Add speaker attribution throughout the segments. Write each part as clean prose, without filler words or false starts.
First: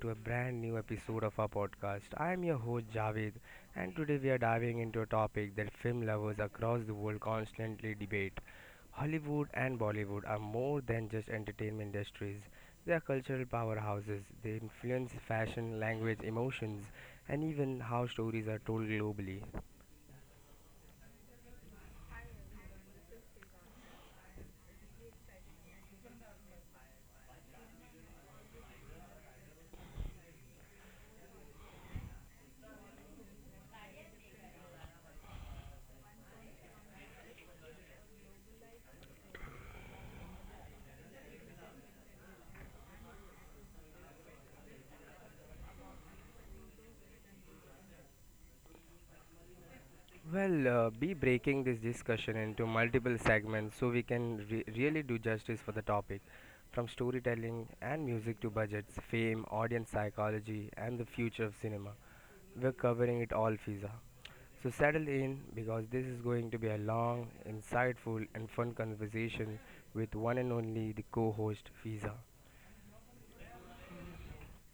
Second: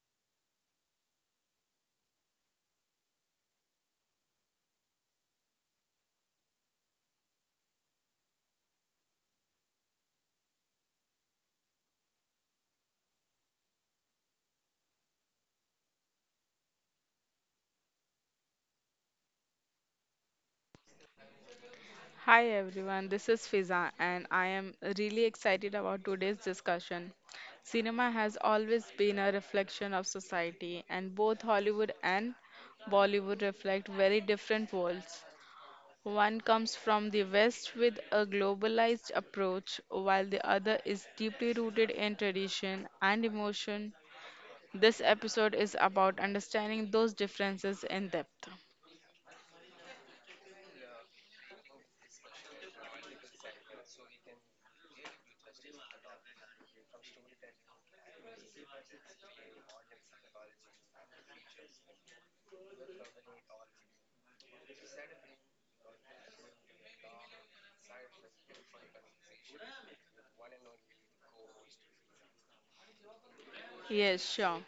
Speaker 1: to a brand new episode of our podcast. I am your host Javed, and today we are diving into a topic that film lovers across the world constantly debate. Hollywood and Bollywood are more than just entertainment industries. They are cultural powerhouses. They influence fashion, language, emotions, and even how stories are told globally.
Speaker 2: Hi everyone, this is Fiza and I am really excited about today's discussion. Cinema has always been a reflection of society and both Hollywood and Bollywood reflect very different worlds. One comes from the West with a globalized approach while the other is deeply rooted in tradition and emotion. This episode is about understanding those differences in depth.
Speaker 1: Be breaking this discussion into multiple segments so we can really do justice for the topic. From storytelling and music to budgets, fame, audience psychology, and the future of cinema. We're covering it all, Fiza. So settle in because this is going to be a long, insightful, and fun conversation with one and only the co host, Fiza.
Speaker 2: Yes, sure.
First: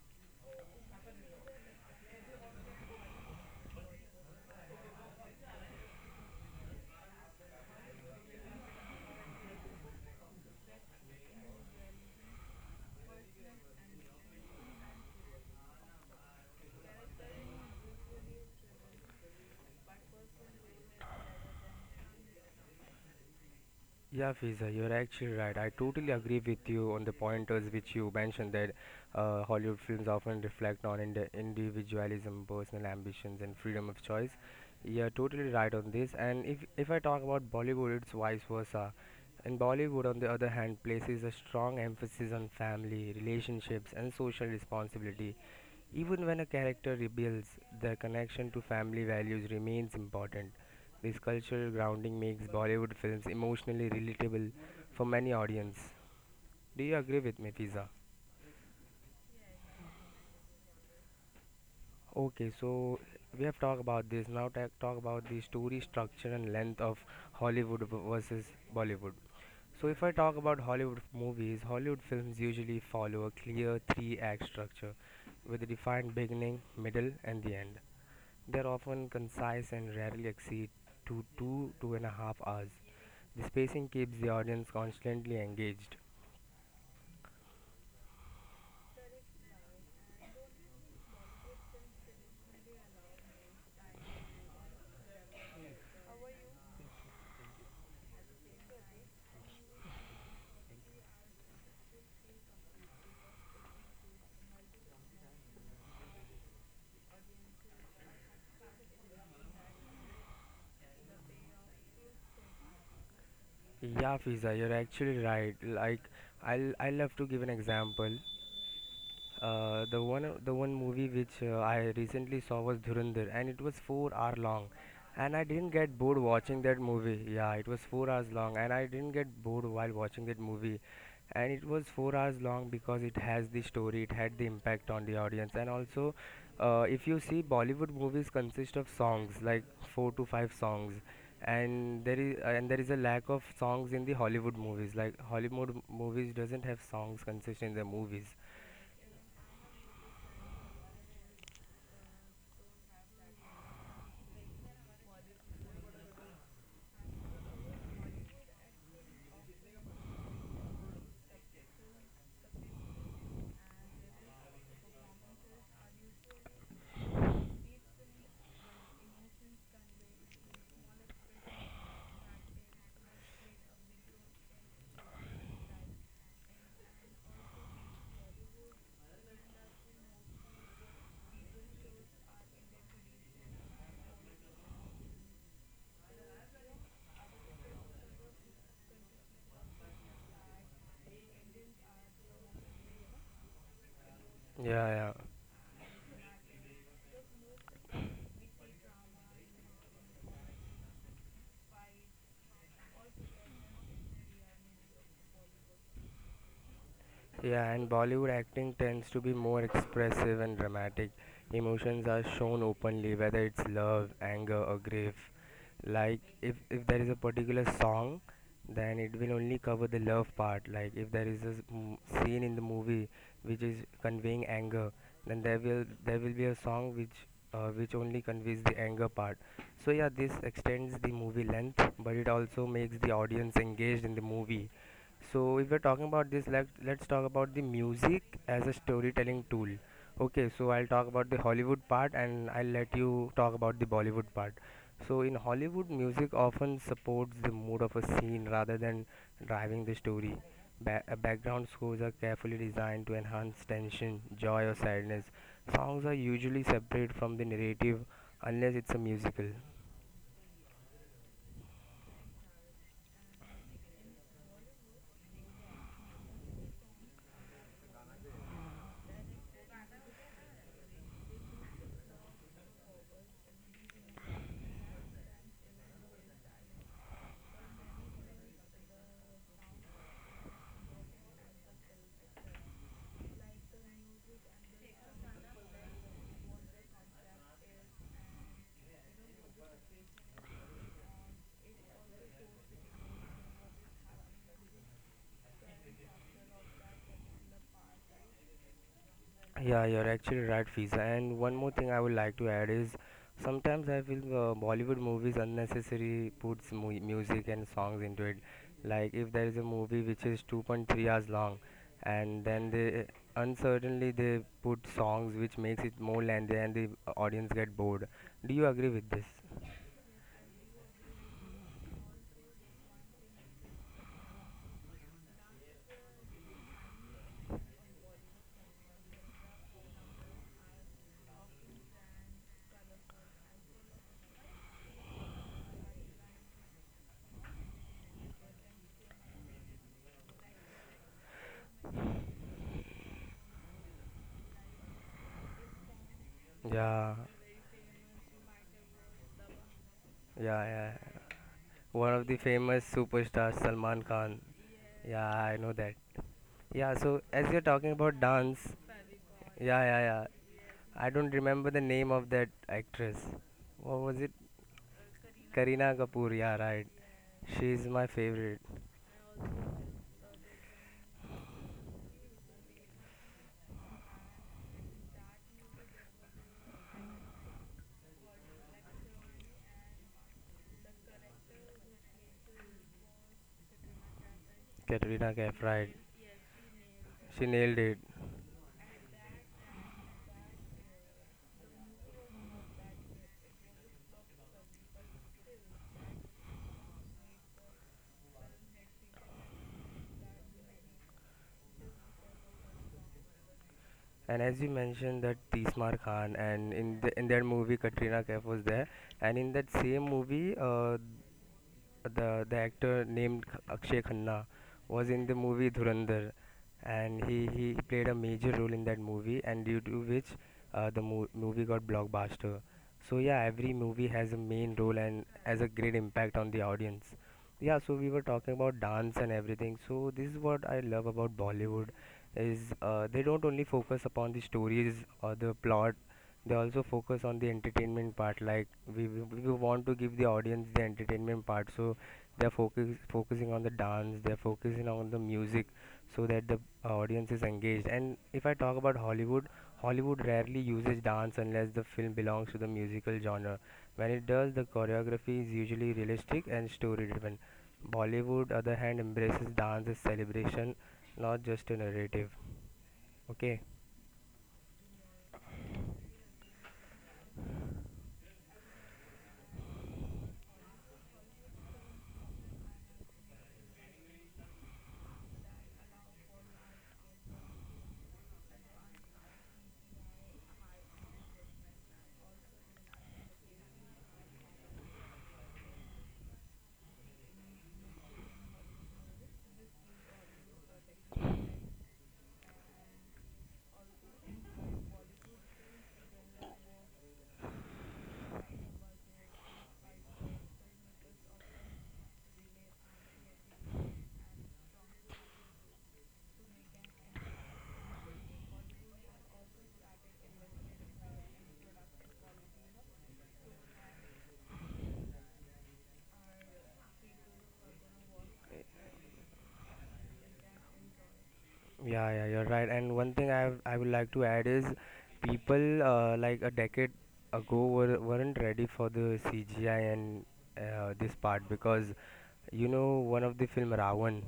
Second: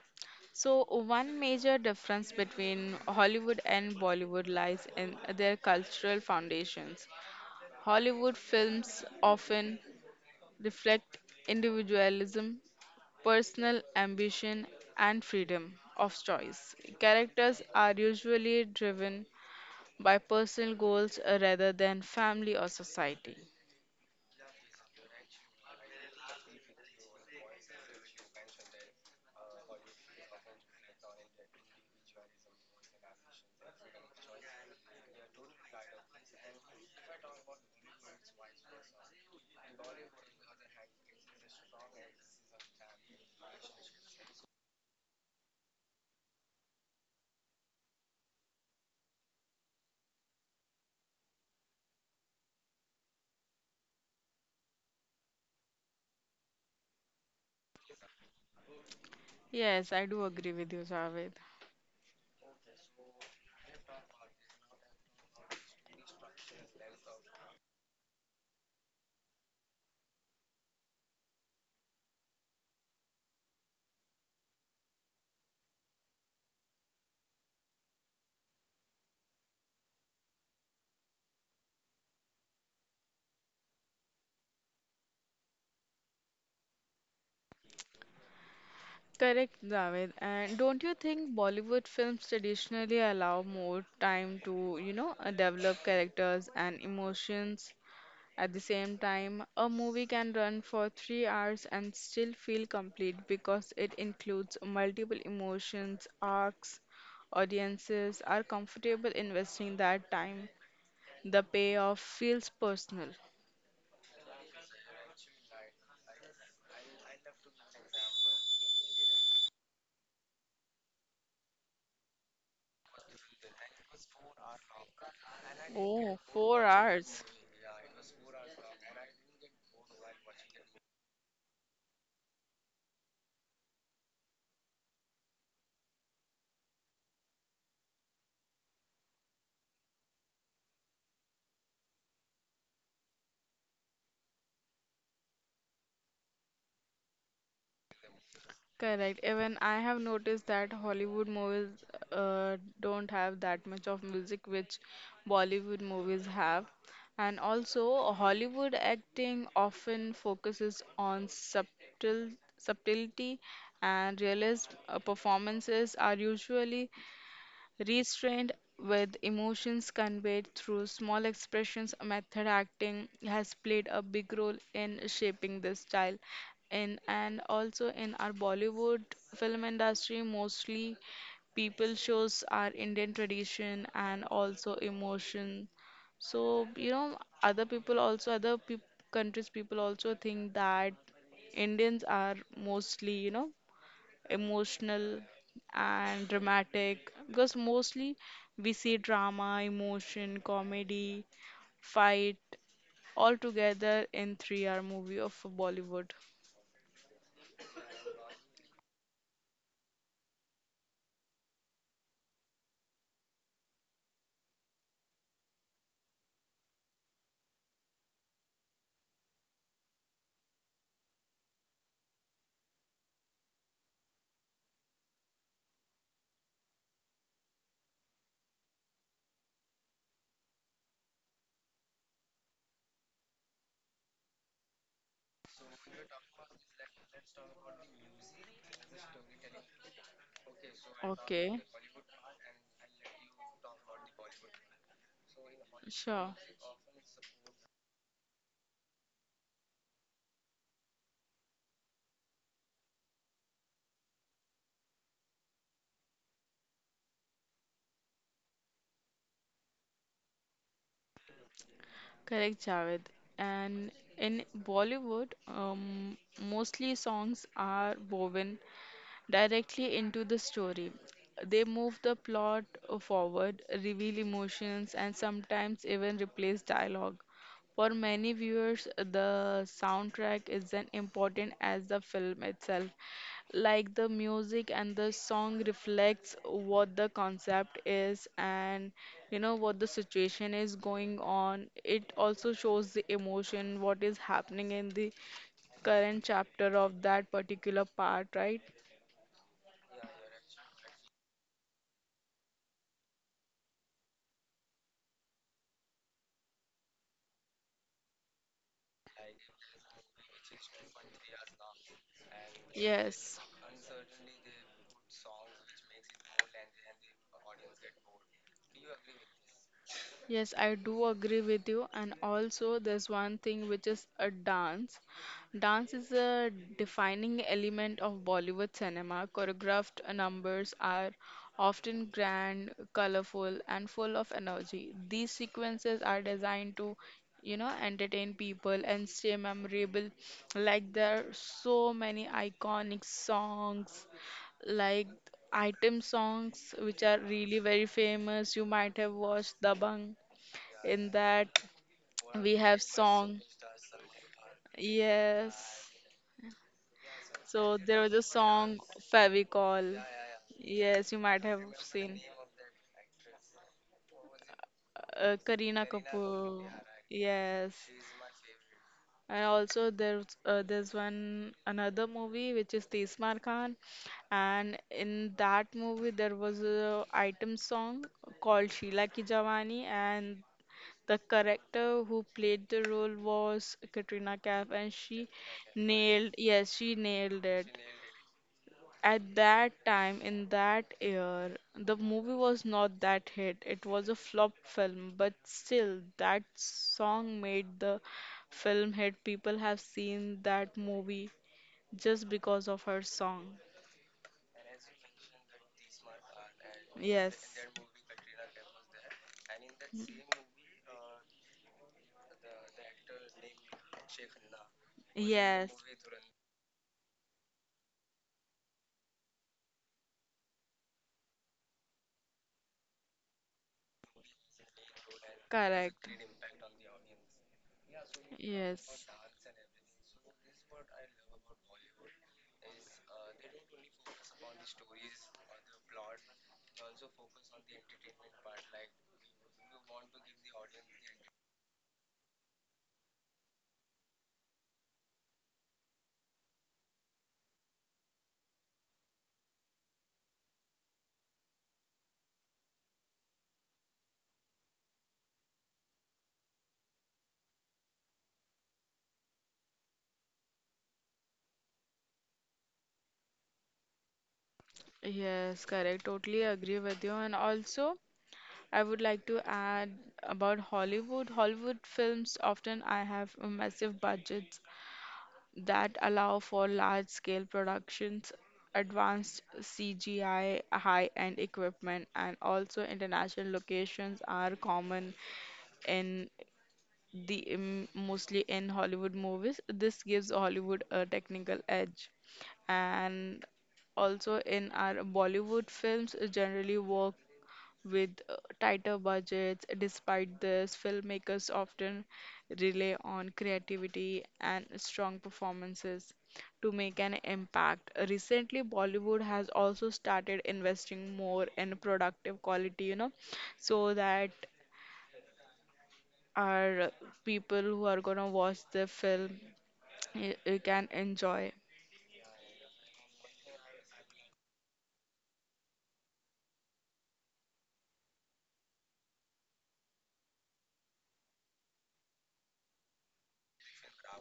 Speaker 2: So, one major difference between Hollywood and Bollywood lies in their cultural foundations. Hollywood films often reflect individualism, personal ambition, and freedom of choice. Characters are usually driven by personal goals rather than family or society.
Speaker 1: Yeah, Fiza, you're actually right. I totally agree with you on the pointers which you mentioned that Hollywood films often reflect on individualism, personal ambitions, and freedom of choice. You're totally right on this. And if I talk about Bollywood, it's vice versa. In Bollywood, on the other hand, places a strong emphasis on family, relationships, and social responsibility. Even when a character rebels, their connection to family values remains important. This cultural grounding makes Bollywood films emotionally relatable for many audience. Do you agree with me, Fiza?
Speaker 2: Yes, I do agree with you, Javed.
Speaker 1: Okay, so we have talked about this. Now talk about the story structure and length of Hollywood versus Bollywood. So if I talk about Hollywood movies, Hollywood films usually follow a clear three-act structure with a defined beginning, middle, and the end. They're often concise and rarely exceed to 2.5 hours. The spacing keeps the audience constantly engaged.
Speaker 2: Correct, Javed. And don't you think Bollywood films traditionally allow more time to, develop characters and emotions at the same time? A movie can run for 3 hours and still feel complete because it includes multiple emotions, arcs. Audiences are comfortable investing that time. The payoff feels personal.
Speaker 1: Yeah, Fiza, you're actually right. Like, I'll have to give an example. The one movie which I recently saw was Dhurandhar, and it was 4 hour long, and I didn't get
Speaker 2: Oh,
Speaker 1: bored
Speaker 2: four
Speaker 1: watching that
Speaker 2: hours.
Speaker 1: movie. Yeah, it was 4 hours long, and I didn't get bored while watching that movie, and it was 4 hours long because it has the story, it had the impact on the audience, and also, if you see Bollywood movies consist of songs like 4 to 5 songs, and there is a lack of songs in the Hollywood movies. Like Hollywood movies doesn't have songs consist in their movies.
Speaker 2: Correct. Even I have noticed that Hollywood movies don't have that much of music which Bollywood movies have. And also, Hollywood acting often focuses on subtlety and realist performances are usually restrained, with emotions conveyed through small expressions. Method acting has played a big role in shaping this style. In and also in our Bollywood film industry, mostly people shows our Indian tradition and also emotion. So you know, other people also other peop countries people also think that Indians are mostly, you know,
Speaker 1: Yeah,
Speaker 2: emotional and dramatic, because mostly we see drama, emotion, comedy, fight all together in 3-hour movie of Bollywood.
Speaker 1: yeah, yeah. And Bollywood acting tends to be more expressive and dramatic. Emotions are shown openly, whether it's love, anger, or grief. Like if there is a particular song, then it will only cover the love part. Like if there is a scene in the movie which is conveying anger, then there will be a song which only conveys the anger part. So yeah, this extends the movie length, but it also makes the audience engaged in the movie. So if we're talking about this, let's talk about the music as a storytelling tool. Okay, so I'll talk about the
Speaker 2: Okay,
Speaker 1: Hollywood part and I'll let you talk about the Bollywood part. So in Hollywood, music
Speaker 2: sure.
Speaker 1: often supports the mood of a scene rather than driving the story. Background scores are carefully designed to enhance tension, joy, or sadness. Songs are usually separate from the narrative unless it's a musical.
Speaker 2: Correct, Javed. And in Bollywood, mostly songs are woven directly into the story. They move the plot forward, reveal emotions, and sometimes even replace dialogue. For many viewers, the soundtrack is as important as the film itself. Like the music and the song reflects what the concept is and you know what the situation is going on. It also shows the emotion, what is happening in the current chapter of that particular part, right?
Speaker 1: Yeah, you're actually right, Fiza. And one more thing I would like to add is sometimes I feel Bollywood movies unnecessary puts music and songs into it. Like if there is a movie which is 2.3 hours long and then they
Speaker 2: Yes,
Speaker 1: uncertainly they put songs which makes it more lengthy and the audience get bored. Do you agree with this?
Speaker 2: yes, I do agree with you. And also, there's one thing which is a dance. Dance is a defining element of Bollywood cinema. Choreographed numbers are often grand, colorful, and full of energy. These sequences are designed to, you know, entertain people and stay memorable. Like there are so many iconic songs like item songs which
Speaker 1: Yeah,
Speaker 2: are really very famous. You might have watched Dabang.
Speaker 1: yeah, yeah.
Speaker 2: In that,
Speaker 1: One of the
Speaker 2: we have
Speaker 1: famous
Speaker 2: song.
Speaker 1: superstars, Salman Khan. Yeah, I know
Speaker 2: Yes.
Speaker 1: that. Yeah, so as you're
Speaker 2: So
Speaker 1: talking
Speaker 2: there was a
Speaker 1: about dance,
Speaker 2: song
Speaker 1: yeah, yeah,
Speaker 2: Fevicol.
Speaker 1: yeah. I
Speaker 2: Yes, you
Speaker 1: don't
Speaker 2: might have
Speaker 1: remember the name
Speaker 2: seen.
Speaker 1: of that actress. What was it?
Speaker 2: Kareena
Speaker 1: Kareena Kapoor. Yeah,
Speaker 2: Kapoor.
Speaker 1: right.
Speaker 2: Yes.
Speaker 1: She's my favorite.
Speaker 2: And also there's one another movie which is Tismar Khan, and in that movie there was a item song called Sheila Ki Jawani, and the character who played the role was Katrina Kaif, and she
Speaker 1: Katrina Kaif. Right.
Speaker 2: nailed yes, she nailed
Speaker 1: She
Speaker 2: it.
Speaker 1: nailed it.
Speaker 2: At that time, in that year, the movie was not that hit. It was a flop film, but still, that song made the film hit. People have seen that movie just because of her song.
Speaker 1: And as you mentioned that Tismar Khan and
Speaker 2: Yes.
Speaker 1: in that movie Katrina Kaif was there. And in that same movie, the actor named Akshay Khanna was in the
Speaker 2: Yes.
Speaker 1: movie Dhurandhar, and he played a major role in that movie, and due to which the movie got blockbuster. So yeah, every movie has a main role and has a great
Speaker 2: Correct.
Speaker 1: impact on the audience. Yeah, so we were talking about
Speaker 2: Yes.
Speaker 1: dance and everything. So this is what I love about Bollywood is they don't only focus upon the stories or the plot. They also focus on the entertainment part. Like we want to give the audience the entertainment part, so they're focusing on the dance. They're focusing on the music, so that the audience is engaged. And if I talk about Hollywood, Hollywood rarely uses dance unless the film belongs to the musical genre. When it does, the choreography is usually realistic and story-driven. Bollywood, other hand, embraces dance as celebration, not just a narrative. Okay.
Speaker 2: Yes, correct. Totally agree with you. And also, I would like to add about Hollywood. Hollywood films often I have a massive budget that allow for large-scale productions, advanced CGI, high-end equipment, and also international locations are common in mostly in Hollywood movies. This gives Hollywood a technical edge, and also in our Bollywood films generally work with tighter budgets. Despite this, filmmakers often rely on creativity and strong performances to make an impact. Recently, Bollywood has also started investing more in productive quality, you know, so that our people who are gonna watch the film can enjoy.
Speaker 1: Yeah, yeah, you're right. And one thing I would like to add is people like a decade ago weren't ready for the CGI and this part because you know one of the film Ravan,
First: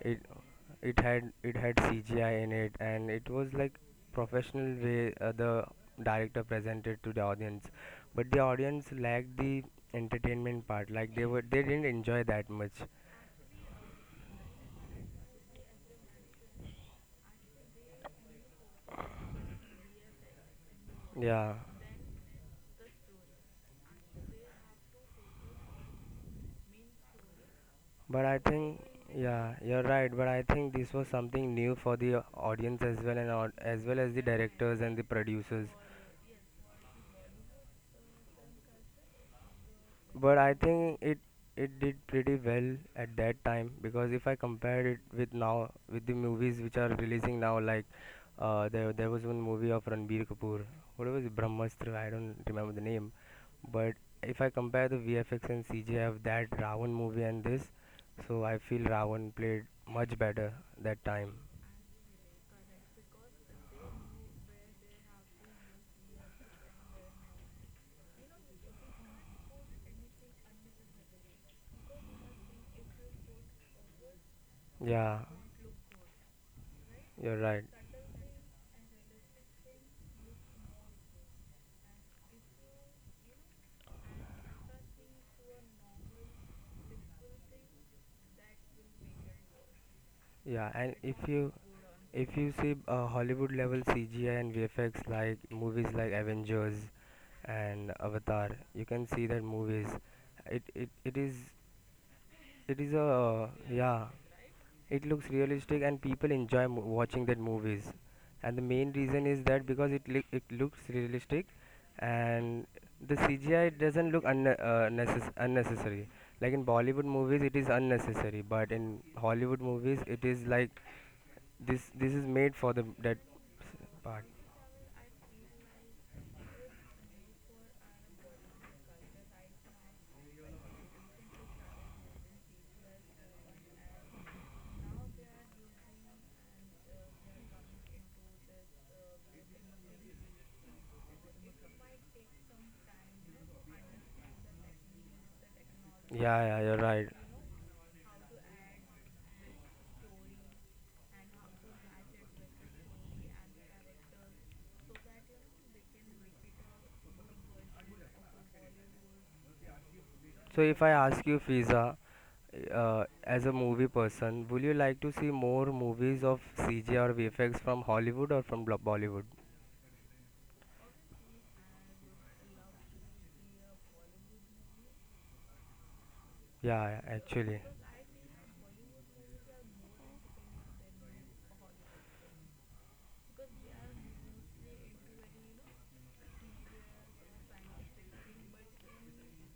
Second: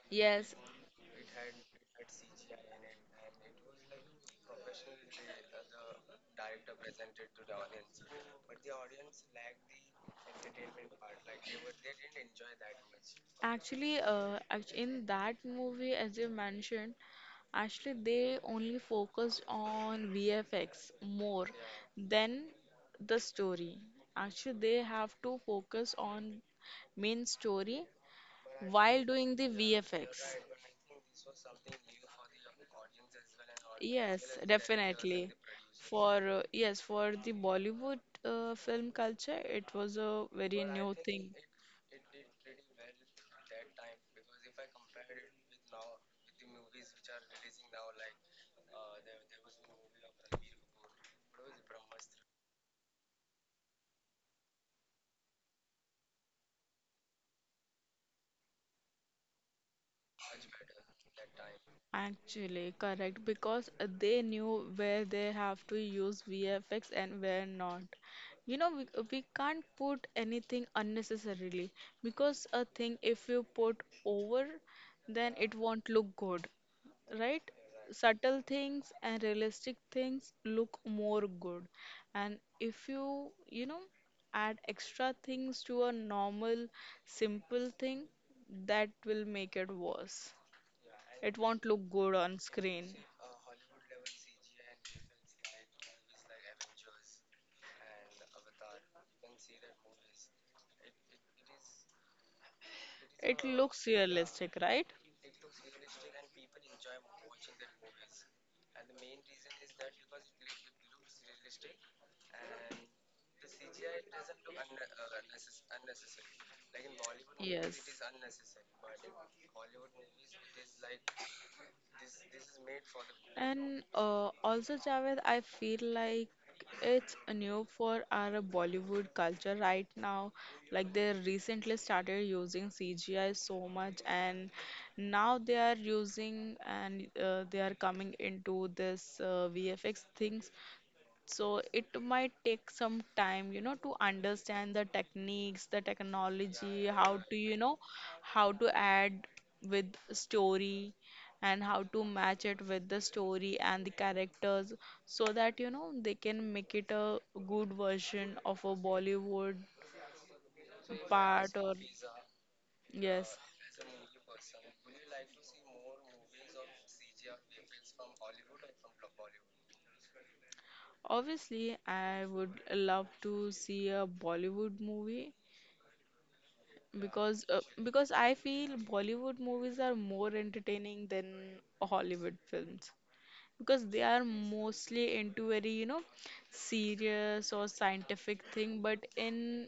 Speaker 1: it
Speaker 2: Yes,
Speaker 1: it had CGI in it and it was like professional way the director presented to the audience, but the audience lacked the entertainment part. Like they didn't enjoy that much.
Speaker 2: actually, in that movie, as you mentioned, actually, they only focused on VFX more
Speaker 1: Yeah.
Speaker 2: than the story. Actually, they have to focus on main story
Speaker 1: But I think,
Speaker 2: while doing the
Speaker 1: yeah, you're right.
Speaker 2: VFX.
Speaker 1: But I think this was something new for the audience as well, and as well as
Speaker 2: Yes,
Speaker 1: the directors and the
Speaker 2: definitely.
Speaker 1: producers.
Speaker 2: For the Bollywood film culture, it was a
Speaker 1: But I
Speaker 2: very new
Speaker 1: think
Speaker 2: thing.
Speaker 1: it did pretty well at that time because if I compare it with now with the movies which are releasing now, like there was one movie of Ranbir Kapoor, what was it, Brahmastra? I don't remember the name. But if I compare the VFX and CGI of that Ravan movie and this, so I feel Ravan played much better that time.
Speaker 2: Actually, correct, because they knew where they have to use VFX and where not. You know, we can't put anything unnecessarily, because a thing, if you put over,
Speaker 1: Yeah,
Speaker 2: then it won't look good, right?
Speaker 1: you're right.
Speaker 2: Subtle things and realistic things look more good. And if you, you know, add extra things to a normal, simple thing, that will make it worse.
Speaker 1: Yeah, and
Speaker 2: It won't look good on
Speaker 1: if you see
Speaker 2: screen.
Speaker 1: Hollywood level CGI and VFX like movies like Avengers and Avatar, you can see that movies it is. It is
Speaker 2: It
Speaker 1: a
Speaker 2: looks
Speaker 1: yeah.
Speaker 2: realistic, right?
Speaker 1: It looks realistic and people enjoy watching that movies. And the main reason is that because it looks realistic, and the CGI doesn't look unnecessary. Like in Bollywood movies, it is
Speaker 2: Yes.
Speaker 1: unnecessary, but in Hollywood movies, it is like this. This is made for the that
Speaker 2: And
Speaker 1: part.
Speaker 2: also, Javed, I feel like it's new for our Bollywood culture right now. Like they recently started using CGI so much, and now they are coming into this VFX things, so it might take some time, you know, to understand the techniques, the
Speaker 1: Yeah, yeah, you're
Speaker 2: technology,
Speaker 1: right.
Speaker 2: how to, you know, how to add with story how to match it with the story and the characters, so that, you know, they can make it a good version of a Bollywood
Speaker 1: So if I ask you,
Speaker 2: part or
Speaker 1: Fiza,
Speaker 2: yes.
Speaker 1: as a movie person, would you like to see more movies of CG or VFX from Hollywood or from Bollywood?
Speaker 2: Obviously, I would love to see a Bollywood movie
Speaker 1: Yeah,
Speaker 2: because
Speaker 1: actually.
Speaker 2: I feel Bollywood movies are more entertaining than Hollywood films, because they are mostly into very, you know, serious or scientific thing, but in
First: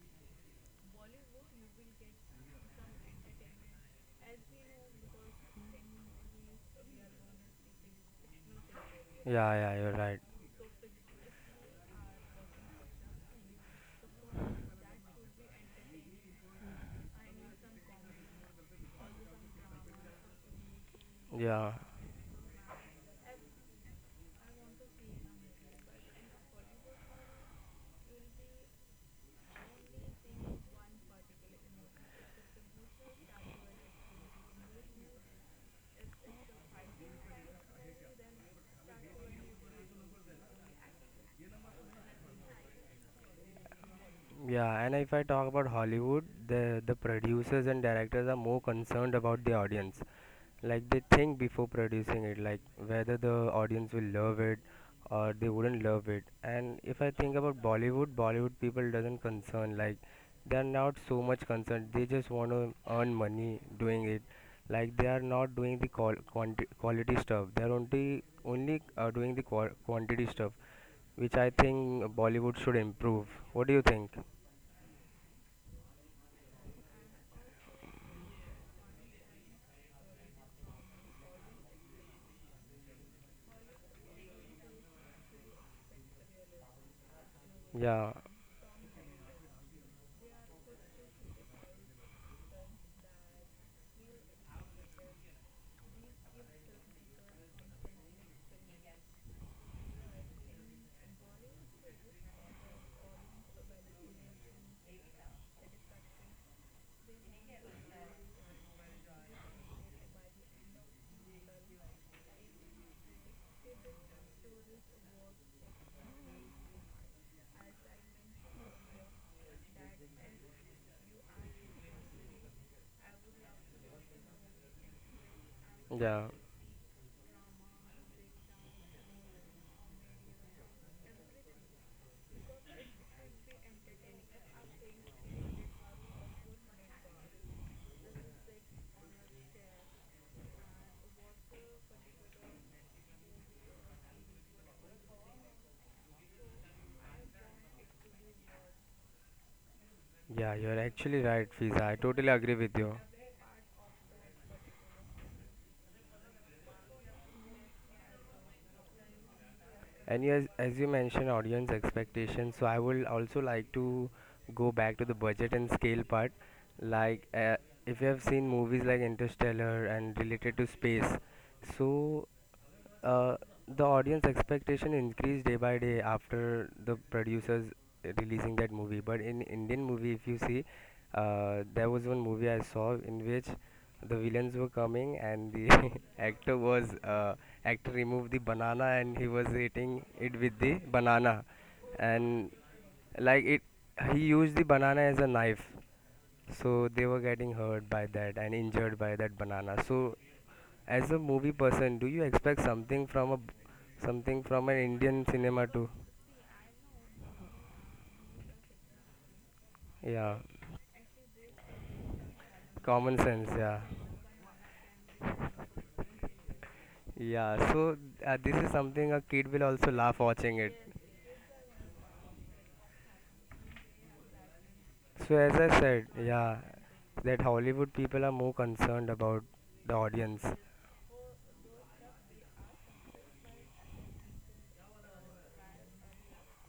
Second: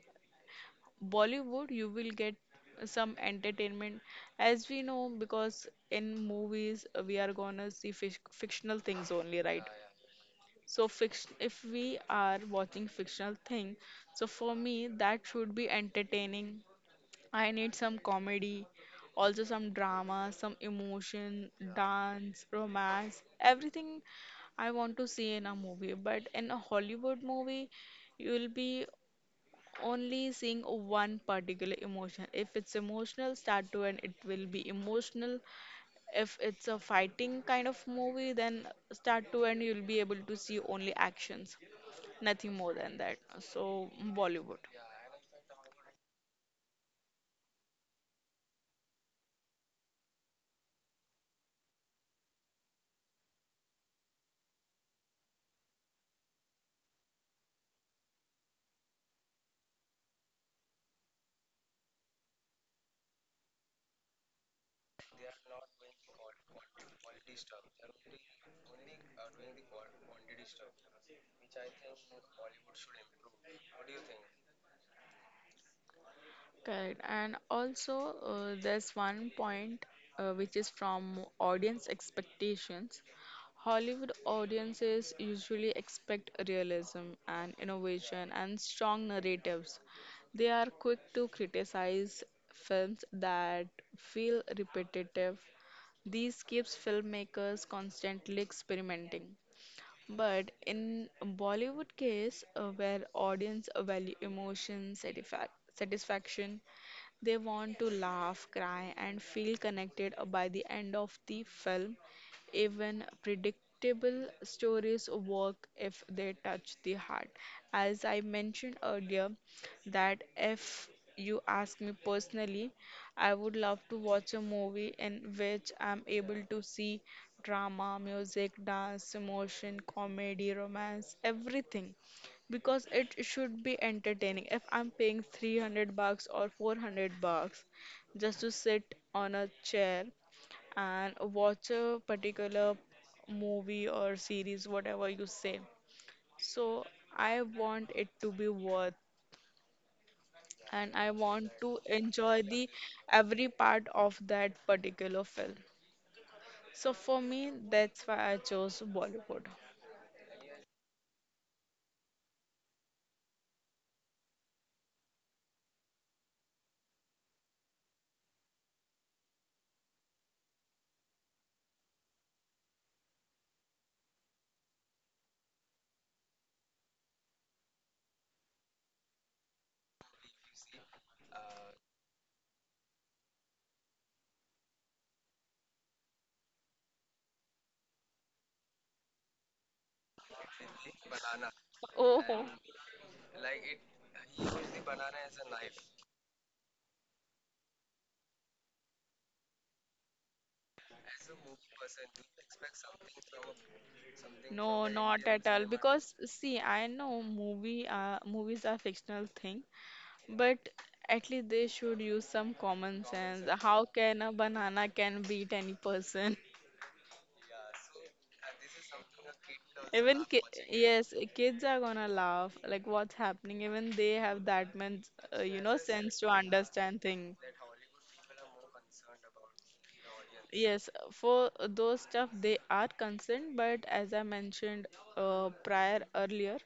Speaker 2: Bollywood you will get some entertainment. As we know, because in movies we are gonna see fictional things only,
Speaker 1: Yeah,
Speaker 2: right?
Speaker 1: yeah, you're right.
Speaker 2: So fiction, if we are watching fictional thing, so for me that should be entertaining. I need some comedy, also some drama, some emotion,
Speaker 1: Yeah.
Speaker 2: dance, romance, everything I want to see in a movie. But in a Hollywood movie, you'll be only seeing one particular emotion. If it's emotional, start to end, it will be emotional. If it's a fighting kind of movie, then start to end, you'll be able to see only actions, nothing more than that. So, Bollywood.
Speaker 1: Yeah, and if I talk about Hollywood, the producers and directors are more concerned about the audience. Like they think before producing it, like whether the audience will love it or they wouldn't love it. And if I think about Bollywood, Bollywood people doesn't concern like they are not so much concerned. They just want to earn money doing it. Like they are not doing the quality stuff. They are only doing the quantity stuff, which I think Bollywood should improve. What do you think?
Speaker 2: Correct. And also, there's one point which is from audience expectations. Hollywood audiences usually expect realism and
Speaker 1: Yeah,
Speaker 2: innovation and strong narratives. They are quick to criticize films that feel repetitive. This keeps filmmakers constantly experimenting. But in Bollywood case, where audience value emotion, satisfaction, they want to laugh, cry, and feel connected by the end of the film. Even predictable stories work if they touch the heart. As I mentioned earlier, that if you ask me personally, I would love to watch a movie in which I'm
Speaker 1: yeah,
Speaker 2: able to see drama, music, dance, emotion, comedy, romance, everything. Because it should be entertaining. If I'm paying 300 bucks or 400 bucks just to sit on a chair and watch a particular movie or series, whatever you say. So I want it to be worth,
Speaker 1: yeah, you're
Speaker 2: and I
Speaker 1: actually right,
Speaker 2: want to
Speaker 1: Fiza. I totally
Speaker 2: enjoy
Speaker 1: agree
Speaker 2: the
Speaker 1: with you.
Speaker 2: every part of that particular film. So for me, that's why I chose Bollywood.
Speaker 1: And yes, as you mentioned, audience expectations, so I would also like to go back to the budget and scale part. Like, uh, if you have seen movies like Interstellar and related to space, so uh, the audience expectation increased day by day after the producers releasing that movie. But in Indian movie, if you see, there was one movie I saw in which the villains were coming and the actor was actor removed the banana and he was eating it with the banana and
Speaker 2: Oh,
Speaker 1: like it he used the banana as a knife, so they were getting hurt by that and injured by that banana. So as a movie person, do you expect something from a something from an
Speaker 2: no,
Speaker 1: Indian
Speaker 2: not at
Speaker 1: cinema
Speaker 2: all.
Speaker 1: too?
Speaker 2: Because see, I know movies are fictional thing,
Speaker 1: Yeah,
Speaker 2: but at least they should use some common
Speaker 1: common sense,
Speaker 2: sense.
Speaker 1: yeah.
Speaker 2: How can a banana can beat any person?
Speaker 1: Yeah, so this is something a kid will also laugh
Speaker 2: Even ki
Speaker 1: watching it.
Speaker 2: yes, kids are gonna laugh. Like what's happening? Even they have that much,
Speaker 1: So as
Speaker 2: you
Speaker 1: I
Speaker 2: know,
Speaker 1: said,
Speaker 2: sense to
Speaker 1: yeah,
Speaker 2: understand things.
Speaker 1: that Hollywood people are more concerned about the audience.
Speaker 2: Yes, for those stuff they are concerned, but as I mentioned prior earlier,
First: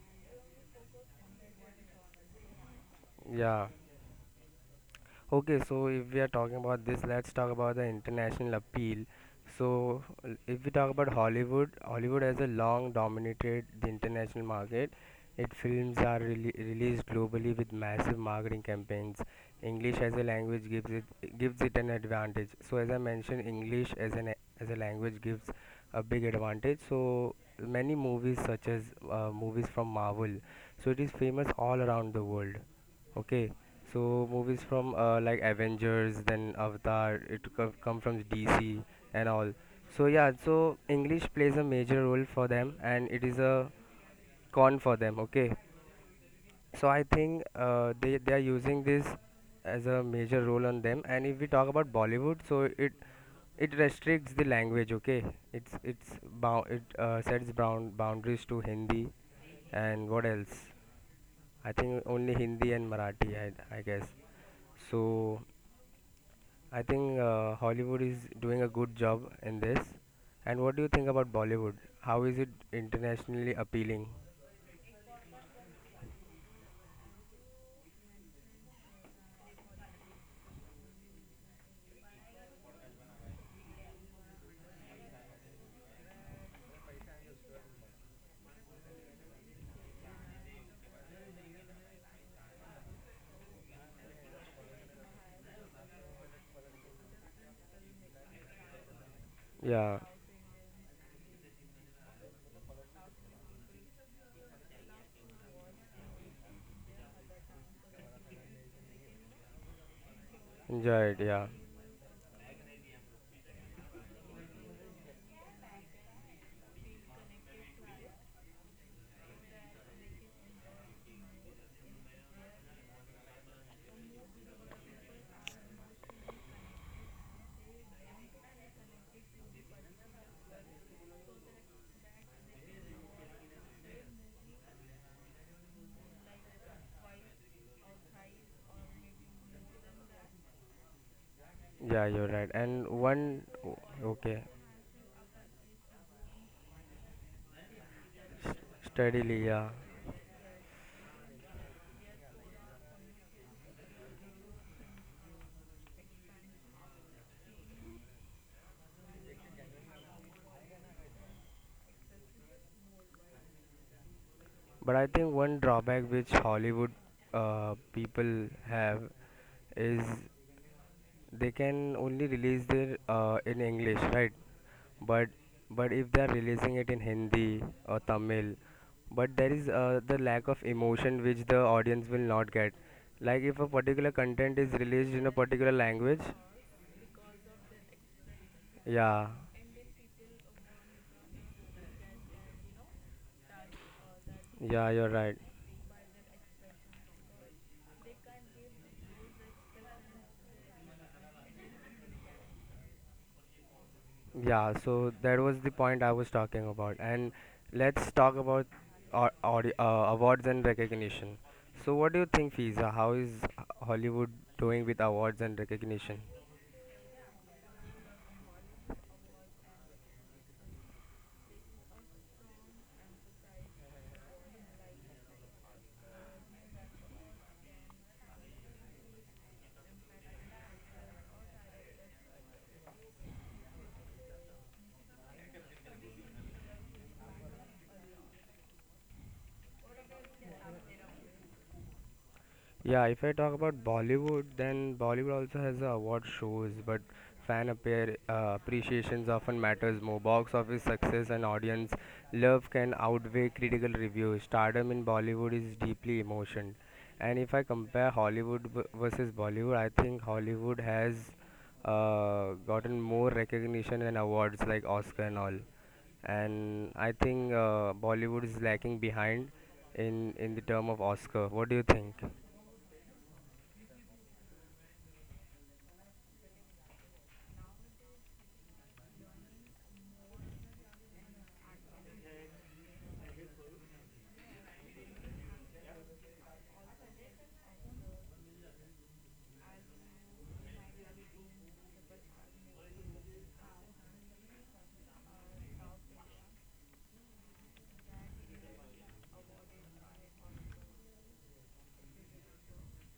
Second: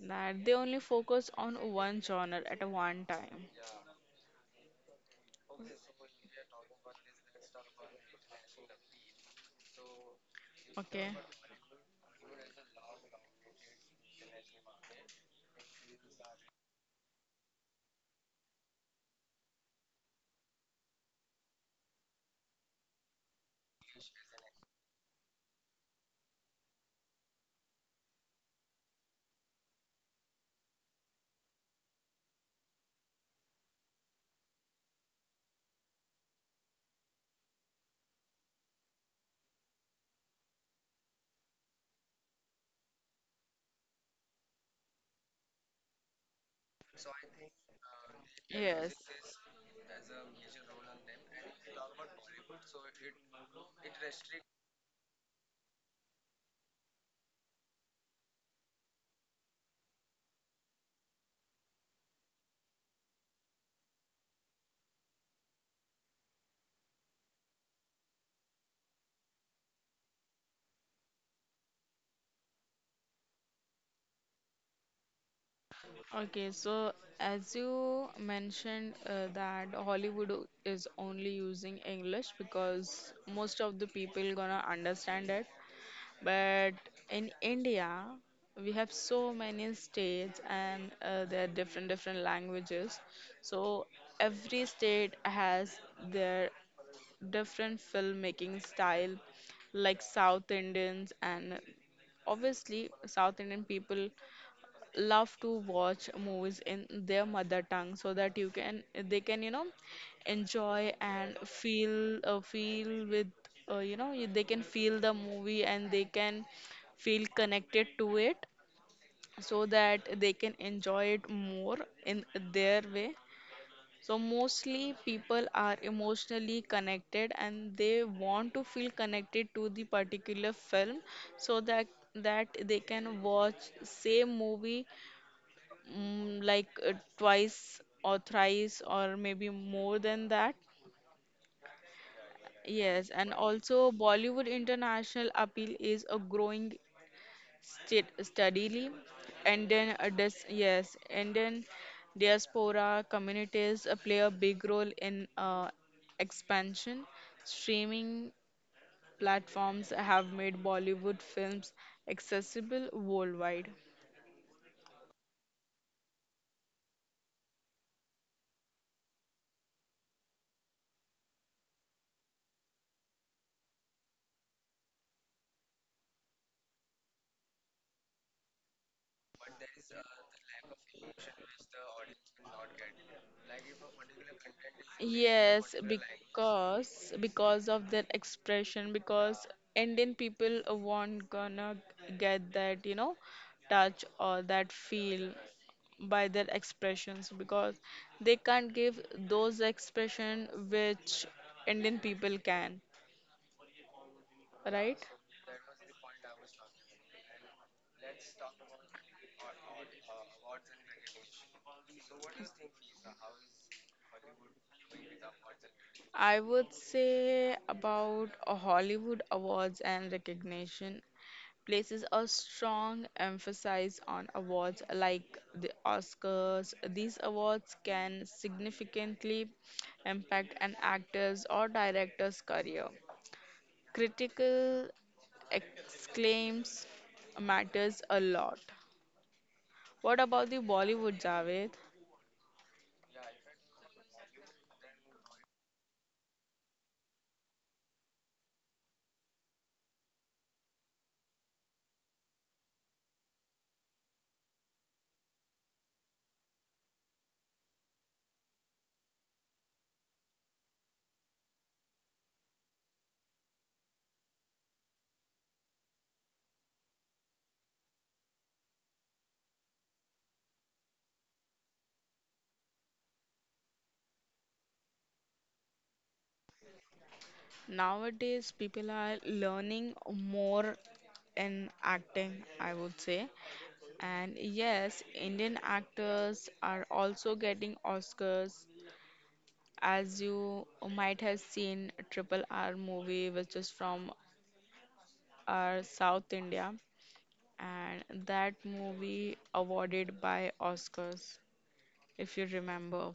Speaker 2: that they only focus on one genre at a one time.
Speaker 1: Yeah. Okay, so if we are talking about this, let's talk about the international appeal. So, if we talk
Speaker 2: Okay.
Speaker 1: about Hollywood, Hollywood has a long dominated the international market. Its films are released globally with massive marketing campaigns. English as a language gives it an advantage. So, as I mentioned, English as an as a language gives a big advantage. So, many movies such as movies from Marvel, so it is famous all around the world. Okay, so movies from like Avengers, then Avatar, it come from DC and all. So yeah, so English plays a major role for them, and it is a con for them. Okay, so I think they are using
Speaker 2: Yes.
Speaker 1: this as a major role on them. And if we talk about Bollywood, so it restricts the language. Okay, it's bound it sets bound boundaries to Hindi and what else? I think only Hindi and Marathi. I guess. So I think Hollywood is doing a good job in this. And what do you think about Bollywood? How is it internationally appealing?
Speaker 2: Okay, so as you mentioned that Hollywood is only using English because most of the people gonna understand it. But in India, we have so many states and there are different different languages. So every state has their different filmmaking style,
Speaker 1: Yeah,
Speaker 2: like South Indians and obviously South Indian people love to watch movies in their mother tongue, so that you can they can, you know, enjoy
Speaker 1: enjoy it.
Speaker 2: and
Speaker 1: Yeah.
Speaker 2: feel with, you know, they can feel the movie and they can feel connected to it, so that they can enjoy it more in their way. So mostly people are emotionally connected and they want to feel connected to the particular film, so that they can watch same movie, mm, like uh, twice or thrice or maybe more than that.
Speaker 1: Yeah, you're right. And
Speaker 2: Yes,
Speaker 1: one,
Speaker 2: and also
Speaker 1: okay,
Speaker 2: Bollywood international appeal is a growing state steadily,
Speaker 1: steadily, yeah.
Speaker 2: and then dis yes, and then diaspora communities play a big role in expansion. Streaming platforms have made Bollywood films accessible worldwide.
Speaker 1: But I think one drawback which Hollywood people have is they can only release their in English, right? But but if they are releasing it in Hindi or Tamil, but there is the lack of emotion which the audience will not get. Like if a particular content is released in a
Speaker 2: Yes,
Speaker 1: particular language,
Speaker 2: because of their expression,
Speaker 1: yeah,
Speaker 2: because Indian people won't gonna get that, you know, touch or that
Speaker 1: yeah, you're
Speaker 2: feel
Speaker 1: right.
Speaker 2: by their expressions, because they can't give those expression which Indian people can,
Speaker 1: Yeah, so
Speaker 2: right?
Speaker 1: that was the point I was talking about. And let's talk about awards and recognition. So, what do you think, Fiza? How is Hollywood doing with awards and recognition?
Speaker 2: I would say about a Hollywood awards and recognition. Places a strong emphasis on awards like the Oscars. These awards can significantly impact an actor's or director's career. Critical exclaims matters a lot. What about the Bollywood, Javed?
Speaker 1: Yeah, if I talk about Bollywood, then Bollywood also has a award shows, but appreciations often matters more. Box office success and audience love can outweigh critical reviews. Stardom in Bollywood is deeply emotion, and if I compare Hollywood versus Bollywood, I think Hollywood has gotten more recognition and awards like Oscar and all. And I think Bollywood is lacking behind in the term of Oscar. What do you think?
Speaker 2: Nowadays, people are learning more in acting, I would say. And yes, Indian actors are also getting Oscars. As you might have seen, Triple R movie, which is from our South India, and that movie awarded by Oscars, if you remember.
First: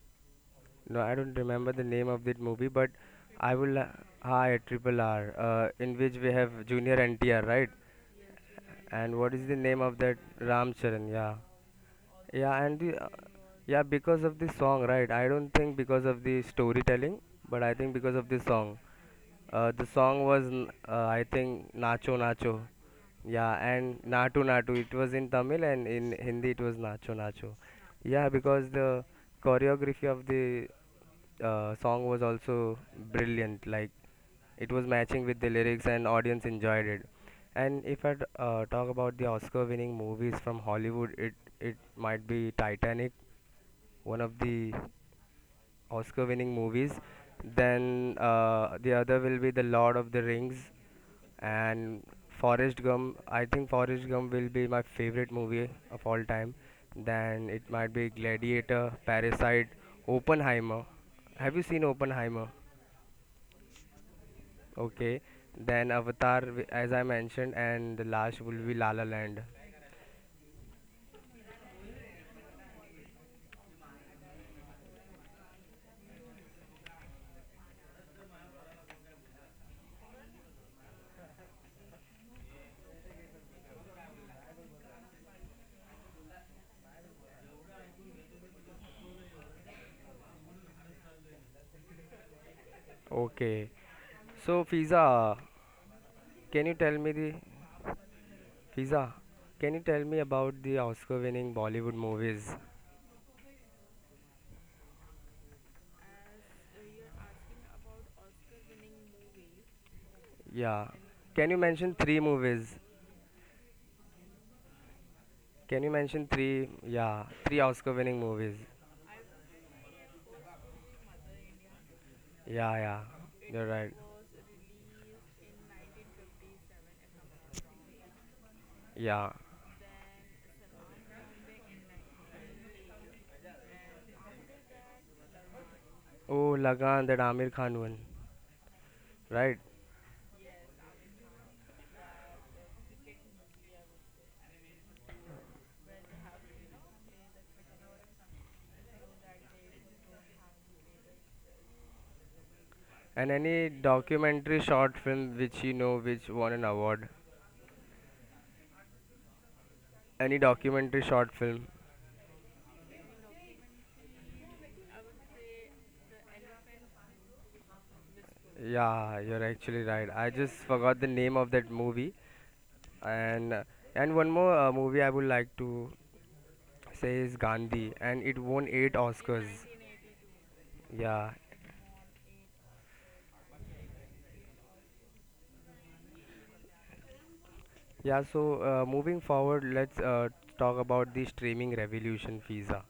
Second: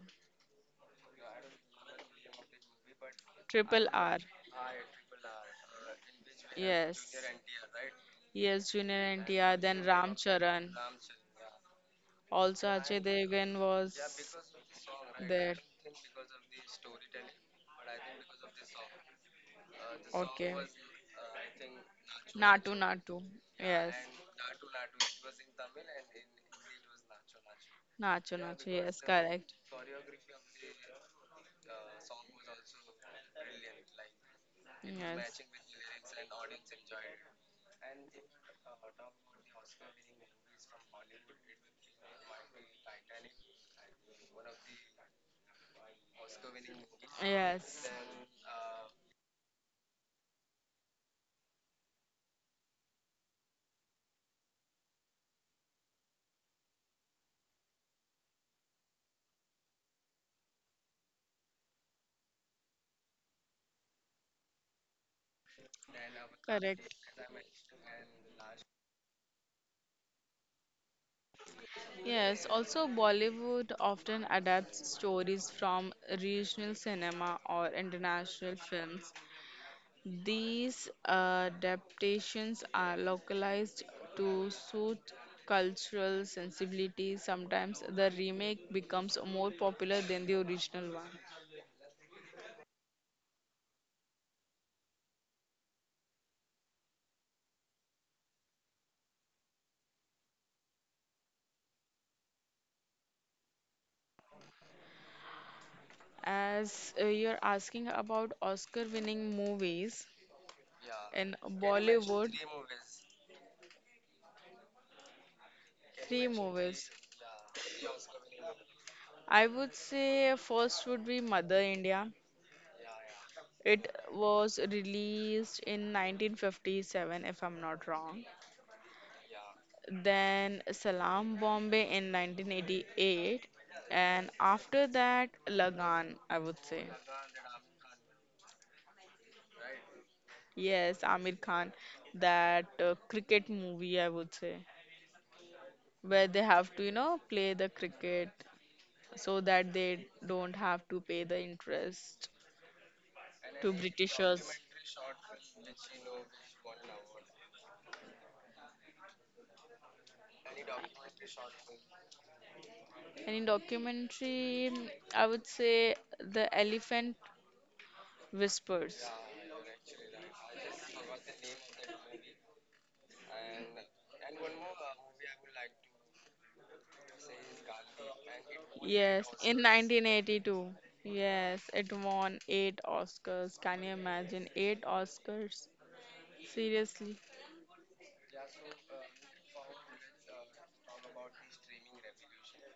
Speaker 1: No, I don't remember the name of that movie, but I will.
Speaker 2: Triple R,
Speaker 1: Hi, Triple R, in which we have Junior
Speaker 2: yes,
Speaker 1: NTR, right?
Speaker 2: yes, Junior
Speaker 1: And what is
Speaker 2: NTR,
Speaker 1: the
Speaker 2: then
Speaker 1: name of
Speaker 2: Ram
Speaker 1: that
Speaker 2: Charan,
Speaker 1: Ram Charan? Yeah,
Speaker 2: also
Speaker 1: yeah, and
Speaker 2: Ajay
Speaker 1: the,
Speaker 2: Devgn
Speaker 1: yeah,
Speaker 2: was
Speaker 1: because of the song, right? I don't
Speaker 2: there.
Speaker 1: think because of the storytelling, but I think because of the song. The song was,
Speaker 2: Okay.
Speaker 1: I think, Nacho Nacho.
Speaker 2: Natu Natu.
Speaker 1: Yeah,
Speaker 2: Yes.
Speaker 1: and Natu Natu. It was in Tamil and in Hindi it was Nacho Nacho. Yeah,
Speaker 2: Nacho Nacho.
Speaker 1: because
Speaker 2: Yes,
Speaker 1: the
Speaker 2: correct.
Speaker 1: choreography of the song was also brilliant. Like it was matching with the lyrics, and
Speaker 2: Yes.
Speaker 1: audience enjoyed it. And if I talk about the Oscar-winning movies from Hollywood, it might be Titanic, one of the Oscar-winning movies.
Speaker 2: Yes.
Speaker 1: Then the other will be The Lord of the Rings, and Forrest Gump. I think Forrest Gump will be my favorite movie of all time. Then it might be Gladiator, Parasite, Oppenheimer. Have you seen Oppenheimer? Okay, then Avatar,
Speaker 2: Correct.
Speaker 1: as I mentioned, and the last will be La La Land.
Speaker 2: Yes, also Bollywood often adapts stories from regional cinema or international films. These adaptations are localized to suit cultural sensibilities. Sometimes the remake becomes more popular than the original one.
Speaker 1: Okay, so Fiza, can you tell me the Fiza? Can you tell me about the Oscar-winning Bollywood movies?
Speaker 2: As You're asking about Oscar winning movies
Speaker 1: Yeah,
Speaker 2: in
Speaker 1: can you mention three
Speaker 2: Bollywood,
Speaker 1: movies? Can you
Speaker 2: three
Speaker 1: mention three?
Speaker 2: movies.
Speaker 1: Yeah, three Oscar-winning movies.
Speaker 2: I would say first would be Mother India.
Speaker 1: Yeah, yeah, you're
Speaker 2: It
Speaker 1: right.
Speaker 2: was released in 1957, if I'm not wrong.
Speaker 1: Yeah.
Speaker 2: Then Salam Bombay in 1988, and after that, Lagan, I
Speaker 1: Oh,
Speaker 2: would say.
Speaker 1: Lagan, that Amir Khan one, right?
Speaker 2: Yes, Amir Khan, that cricket movie, I would say, where they have to, you know, play the cricket so that they don't have to pay the interest
Speaker 1: And any
Speaker 2: to Britishers.
Speaker 1: documentary short film which you know which won an award? Any documentary short film?
Speaker 2: Any documentary, I would say The Elephant Whispers.
Speaker 1: Yeah, you're actually right. I just forgot the name of that movie. And uh, and one more movie I would like to say is Gandhi, and it won eight
Speaker 2: Yes, in
Speaker 1: Oscars.
Speaker 2: 1982.
Speaker 1: Yeah,
Speaker 2: Yes, it won eight Oscars. Can you imagine? Eight Oscars? Seriously?
Speaker 1: yeah. So moving forward, let's talk about the streaming revolution, Fiza.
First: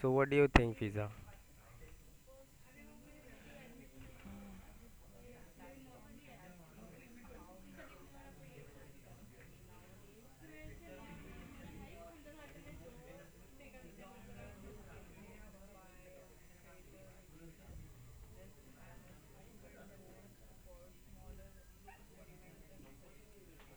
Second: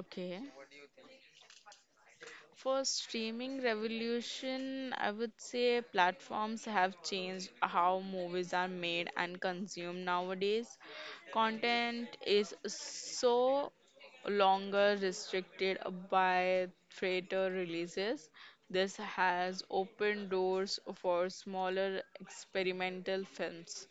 Speaker 1: So what do you think, Fiza?
Speaker 2: For streaming revolution, I would say platforms have changed how movies are made and consumed nowadays. Content is so longer restricted by theater releases. This has opened doors for smaller experimental films.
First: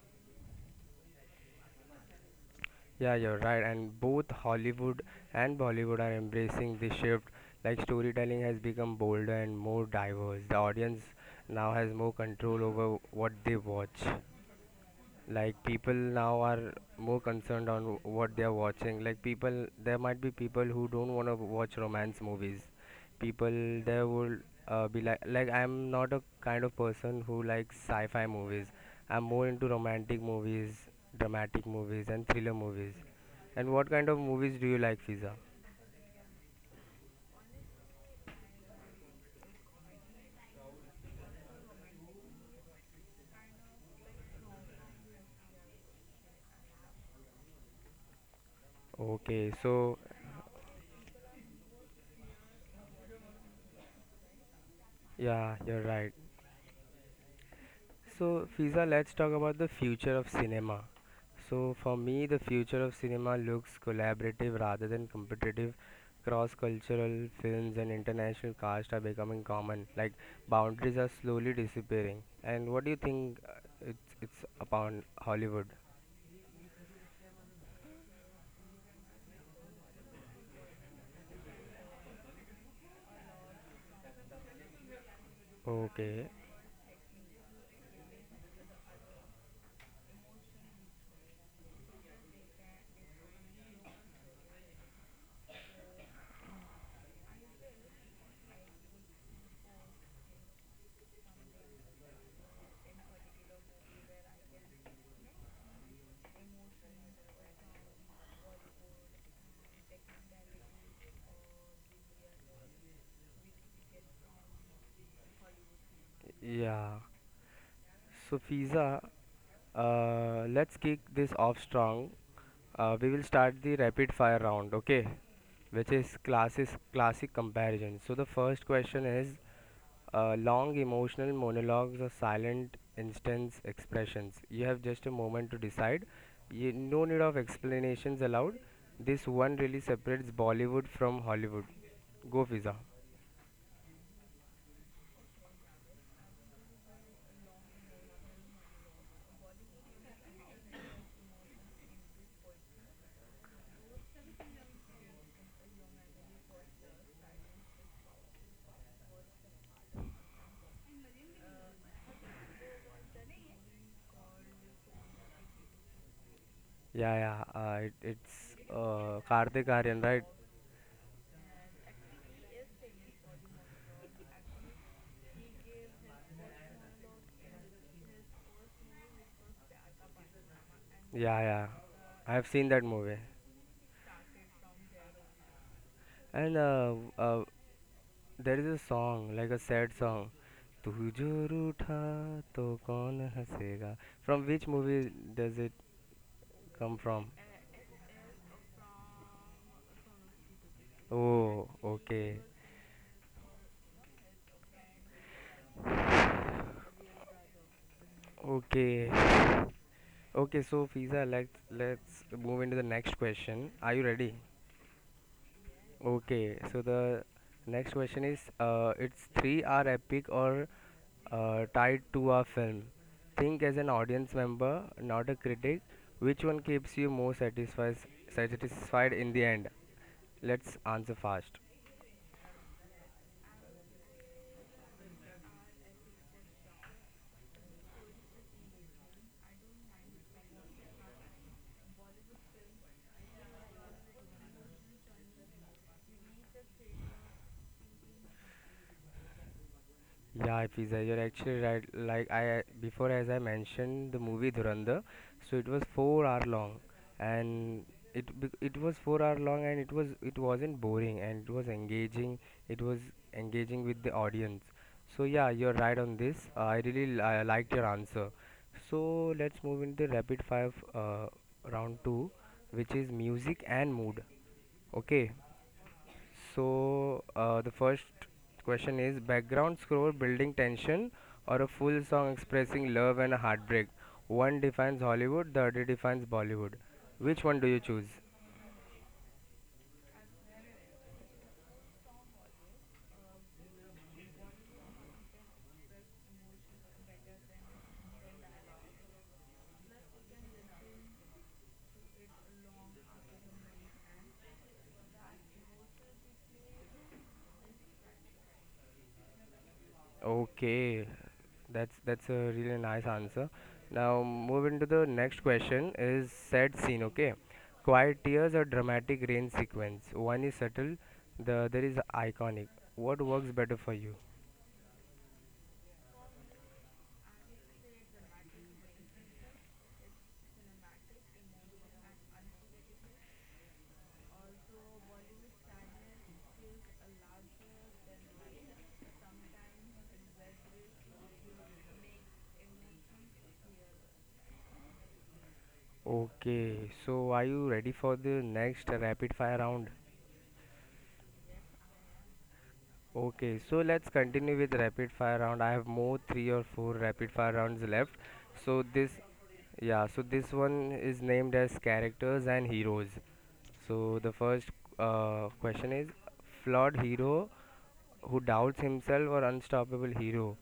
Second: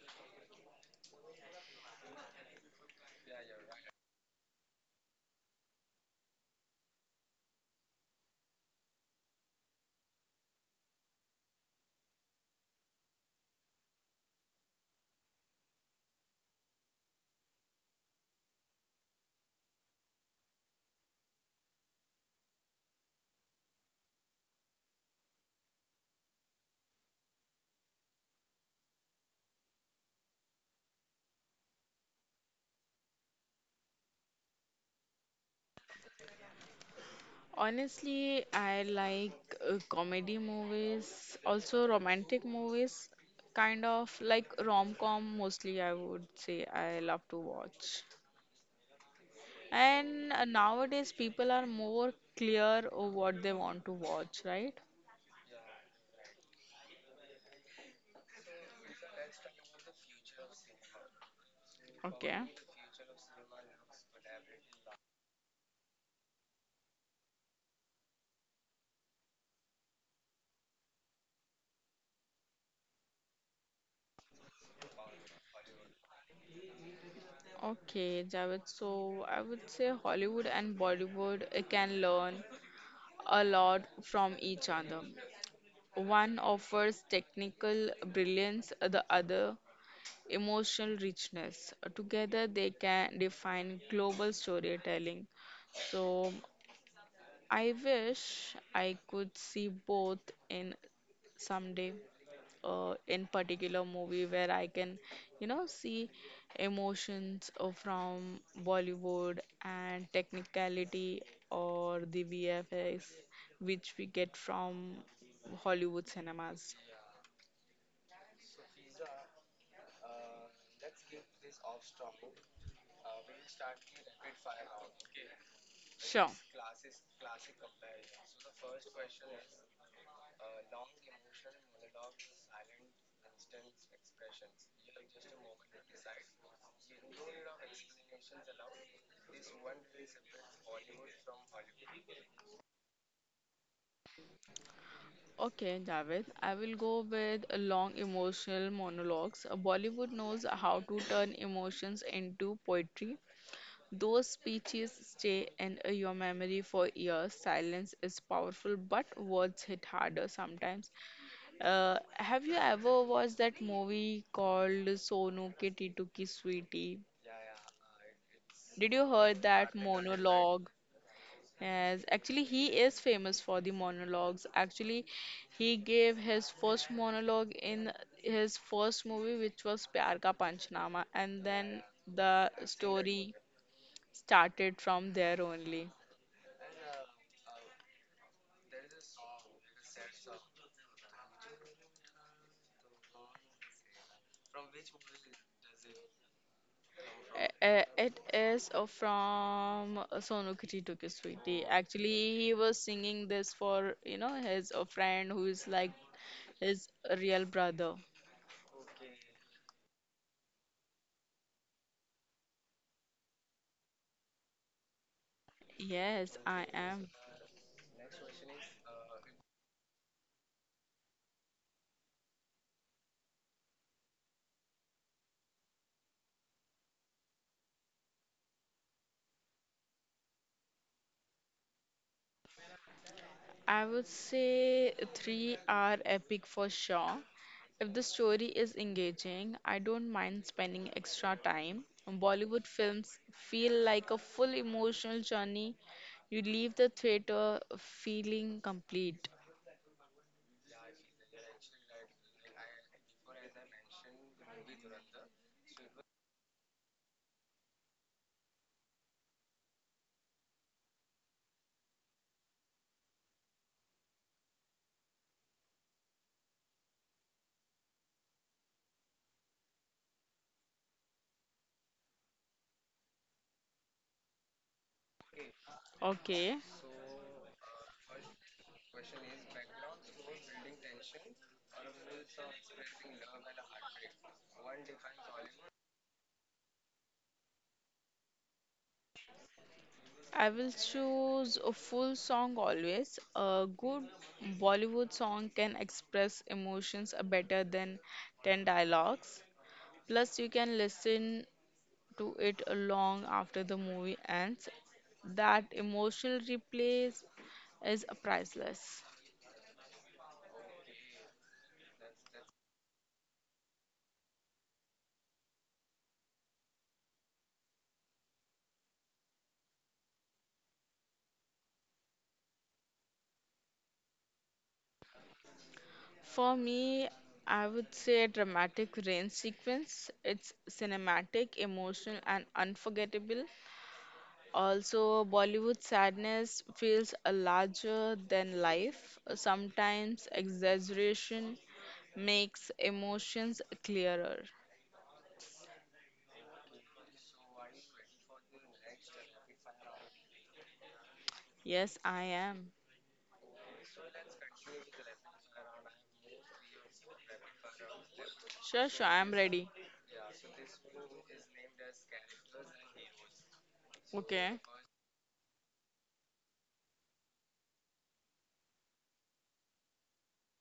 Speaker 1: Yeah, you're right. And both Hollywood and Bollywood are embracing this shift. Like storytelling has become bolder and more diverse. The audience now has more control over what they watch. Like people now are more concerned on what they're watching. Like people, there might be people who don't want to watch romance movies. People, there would be like I'm not a kind of person who likes sci-fi movies. I'm more into romantic movies, dramatic movies and thriller movies. And what kind of movies do you like, Fiza?
Speaker 2: Honestly, I like comedy movies, also romantic movies, kind of like rom-com mostly, I would say I love to watch.
Speaker 1: Okay, so
Speaker 2: And nowadays, people are more clear of what they want to watch, right?
Speaker 1: yeah, you're right. So, Fiza, let's talk about the future of cinema. So, for me,
Speaker 2: Okay.
Speaker 1: the future of cinema looks collaborative rather than competitive. Cross cultural films and international cast are becoming common. Like, boundaries are slowly disappearing. And what do you think it's upon Hollywood?
Speaker 2: Okay, Javed. So I would say Hollywood and Bollywood can learn a lot from each other.
Speaker 1: Okay,
Speaker 2: One offers technical brilliance, the other emotional richness. Together, they can define global storytelling. So, I wish I could see both in someday, in particular movie where I can, you know, see emotions from Bollywood and technicality or the VFX which we get from Hollywood cinemas.
Speaker 1: yeah. So, Fiza, let's kick this off strong. We will start the rapid fire round, okay? Which is
Speaker 2: Sure.
Speaker 1: classes classic comparison. So, the first question is long emotional monologues or silent instance expressions. You have just a moment to decide. No need of explanations allowed. This one really separates Bollywood from Hollywood. Go, Fiza.
Speaker 2: Okay, Javed, I will go with a long emotional monologues. Bollywood knows how to turn emotions into poetry. Those speeches stay in your memory for years. Silence is powerful, but words hit harder sometimes. Have you ever watched that movie called Sonu Ke Titu Ki Sweetie?
Speaker 1: Yeah, yeah. It's
Speaker 2: Did you heard right,
Speaker 1: Karthik Aaryan, right?
Speaker 2: monologue? Yes, actually, he is famous for the monologues. Actually, he gave his first monologue in his first movie, which was Pyar Ka Panchnama, and
Speaker 1: Yeah, yeah.
Speaker 2: then the
Speaker 1: I've seen that movie.
Speaker 2: story started from there only.
Speaker 1: And there is a song, like a sad song. तू जो रूठा तो कौन हंसेगा. From which movie does it come from?
Speaker 2: It is from Sonu Kitty Took Sweetie.
Speaker 1: Oh,
Speaker 2: Actually,
Speaker 1: okay.
Speaker 2: he was singing this for, you know, his a friend who is like his real brother.
Speaker 1: Okay. Okay, so Fiza, let's move into the next question. Are you ready?
Speaker 2: Yes,
Speaker 1: Okay,
Speaker 2: I
Speaker 1: so
Speaker 2: am.
Speaker 1: the next question is it's three are epic or tied to a film. Think as an audience member, not a critic. Which one keeps you more satisfied in the end? Let's answer fast.
Speaker 2: I would say three are epic for sure. If the story is engaging, I don't mind spending extra time. Bollywood films feel like a full emotional journey. You leave the theater feeling complete.
Speaker 1: Yeah, Fiza, you're actually right. Like I before, as I mentioned, the movie Dhurandhar, so it was 4 hour long, and it was 4 hour long, and it wasn't boring, and it was engaging. It was engaging with the audience. So yeah, you're right on this. I liked your answer. So let's move into the rapid five round two, which is music and mood. Okay.
Speaker 2: Okay.
Speaker 1: So the first question is background score building tension or a full song expressing love and heartbreak. One defines Hollywood, the other defines Bollywood. Which one do you choose?
Speaker 2: I will choose a full song always. A good Bollywood song can express emotions better than 10 dialogues. Plus, you can listen to it long after the movie ends. That emotional replay is priceless.
Speaker 1: Okay, that's a really nice answer. Now moving to the next question is sad scene. Okay, quiet tears or dramatic rain sequence. One is subtle, the other is iconic. What works better for you?
Speaker 2: For me, I would say dramatic rain sequence. It's cinematic, emotional, and unforgettable. Also, Bollywood sadness feels a larger than life. Sometimes exaggeration makes emotions clearer.
Speaker 1: Okay, so are you ready for the next rapid fire round?
Speaker 2: Yes, I am.
Speaker 1: Okay, so let's continue with rapid fire round. I have more three or four rapid fire rounds left. So
Speaker 2: Sure, I'm ready.
Speaker 1: yeah, so this one is named as characters and heroes. So the
Speaker 2: Okay.
Speaker 1: first question is flawed hero who doubts himself or unstoppable hero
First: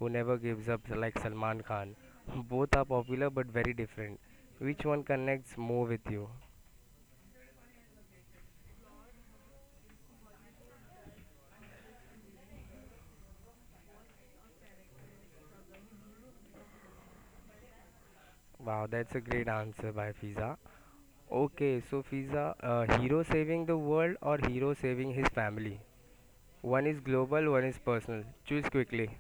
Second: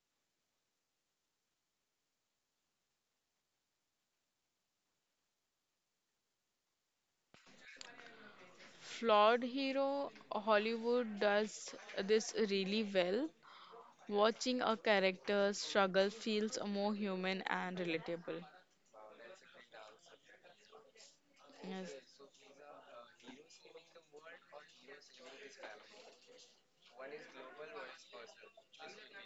Speaker 1: who never gives up like Salman Khan. Both are popular but very different. Which one connects more with you?
Speaker 2: Flawed hero, Hollywood does this really well. Watching a character struggle feels more human and relatable.
Speaker 1: Wow, that's a great answer by Fiza. Okay, so
Speaker 2: Yes.
Speaker 1: Fiza, hero saving the world or hero saving his family? One is global, one is personal. Choose quickly.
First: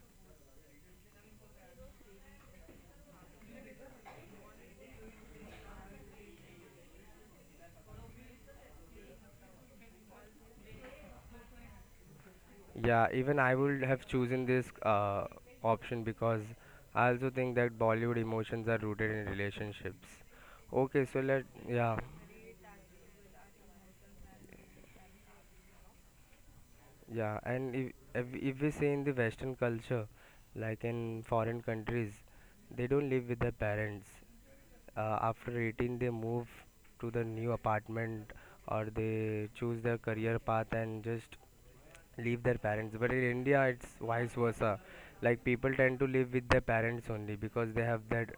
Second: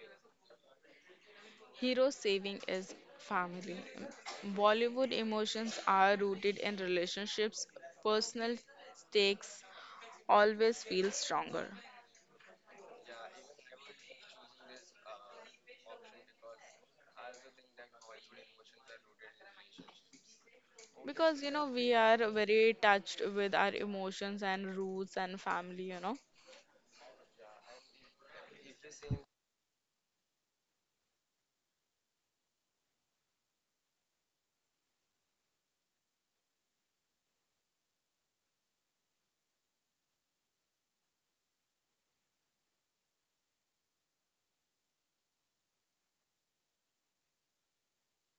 Speaker 2: Hero saving is family. Bollywood emotions are rooted in relationships. Personal stakes always feel stronger.
Speaker 1: Yeah, even I would have chosen this option because I also think that Bollywood emotions are rooted in relationships. Okay, so
Speaker 2: Because,
Speaker 1: let
Speaker 2: you know, we
Speaker 1: yeah.
Speaker 2: are very touched with our emotions and roots and family, you know.
Speaker 1: Yeah, and if we say in the Western culture, like in foreign countries, they don't live with their parents. After 18, they move to the new apartment or they choose their career path and just leave their parents. But in India it's vice versa. Like people tend to live with their parents only because they have that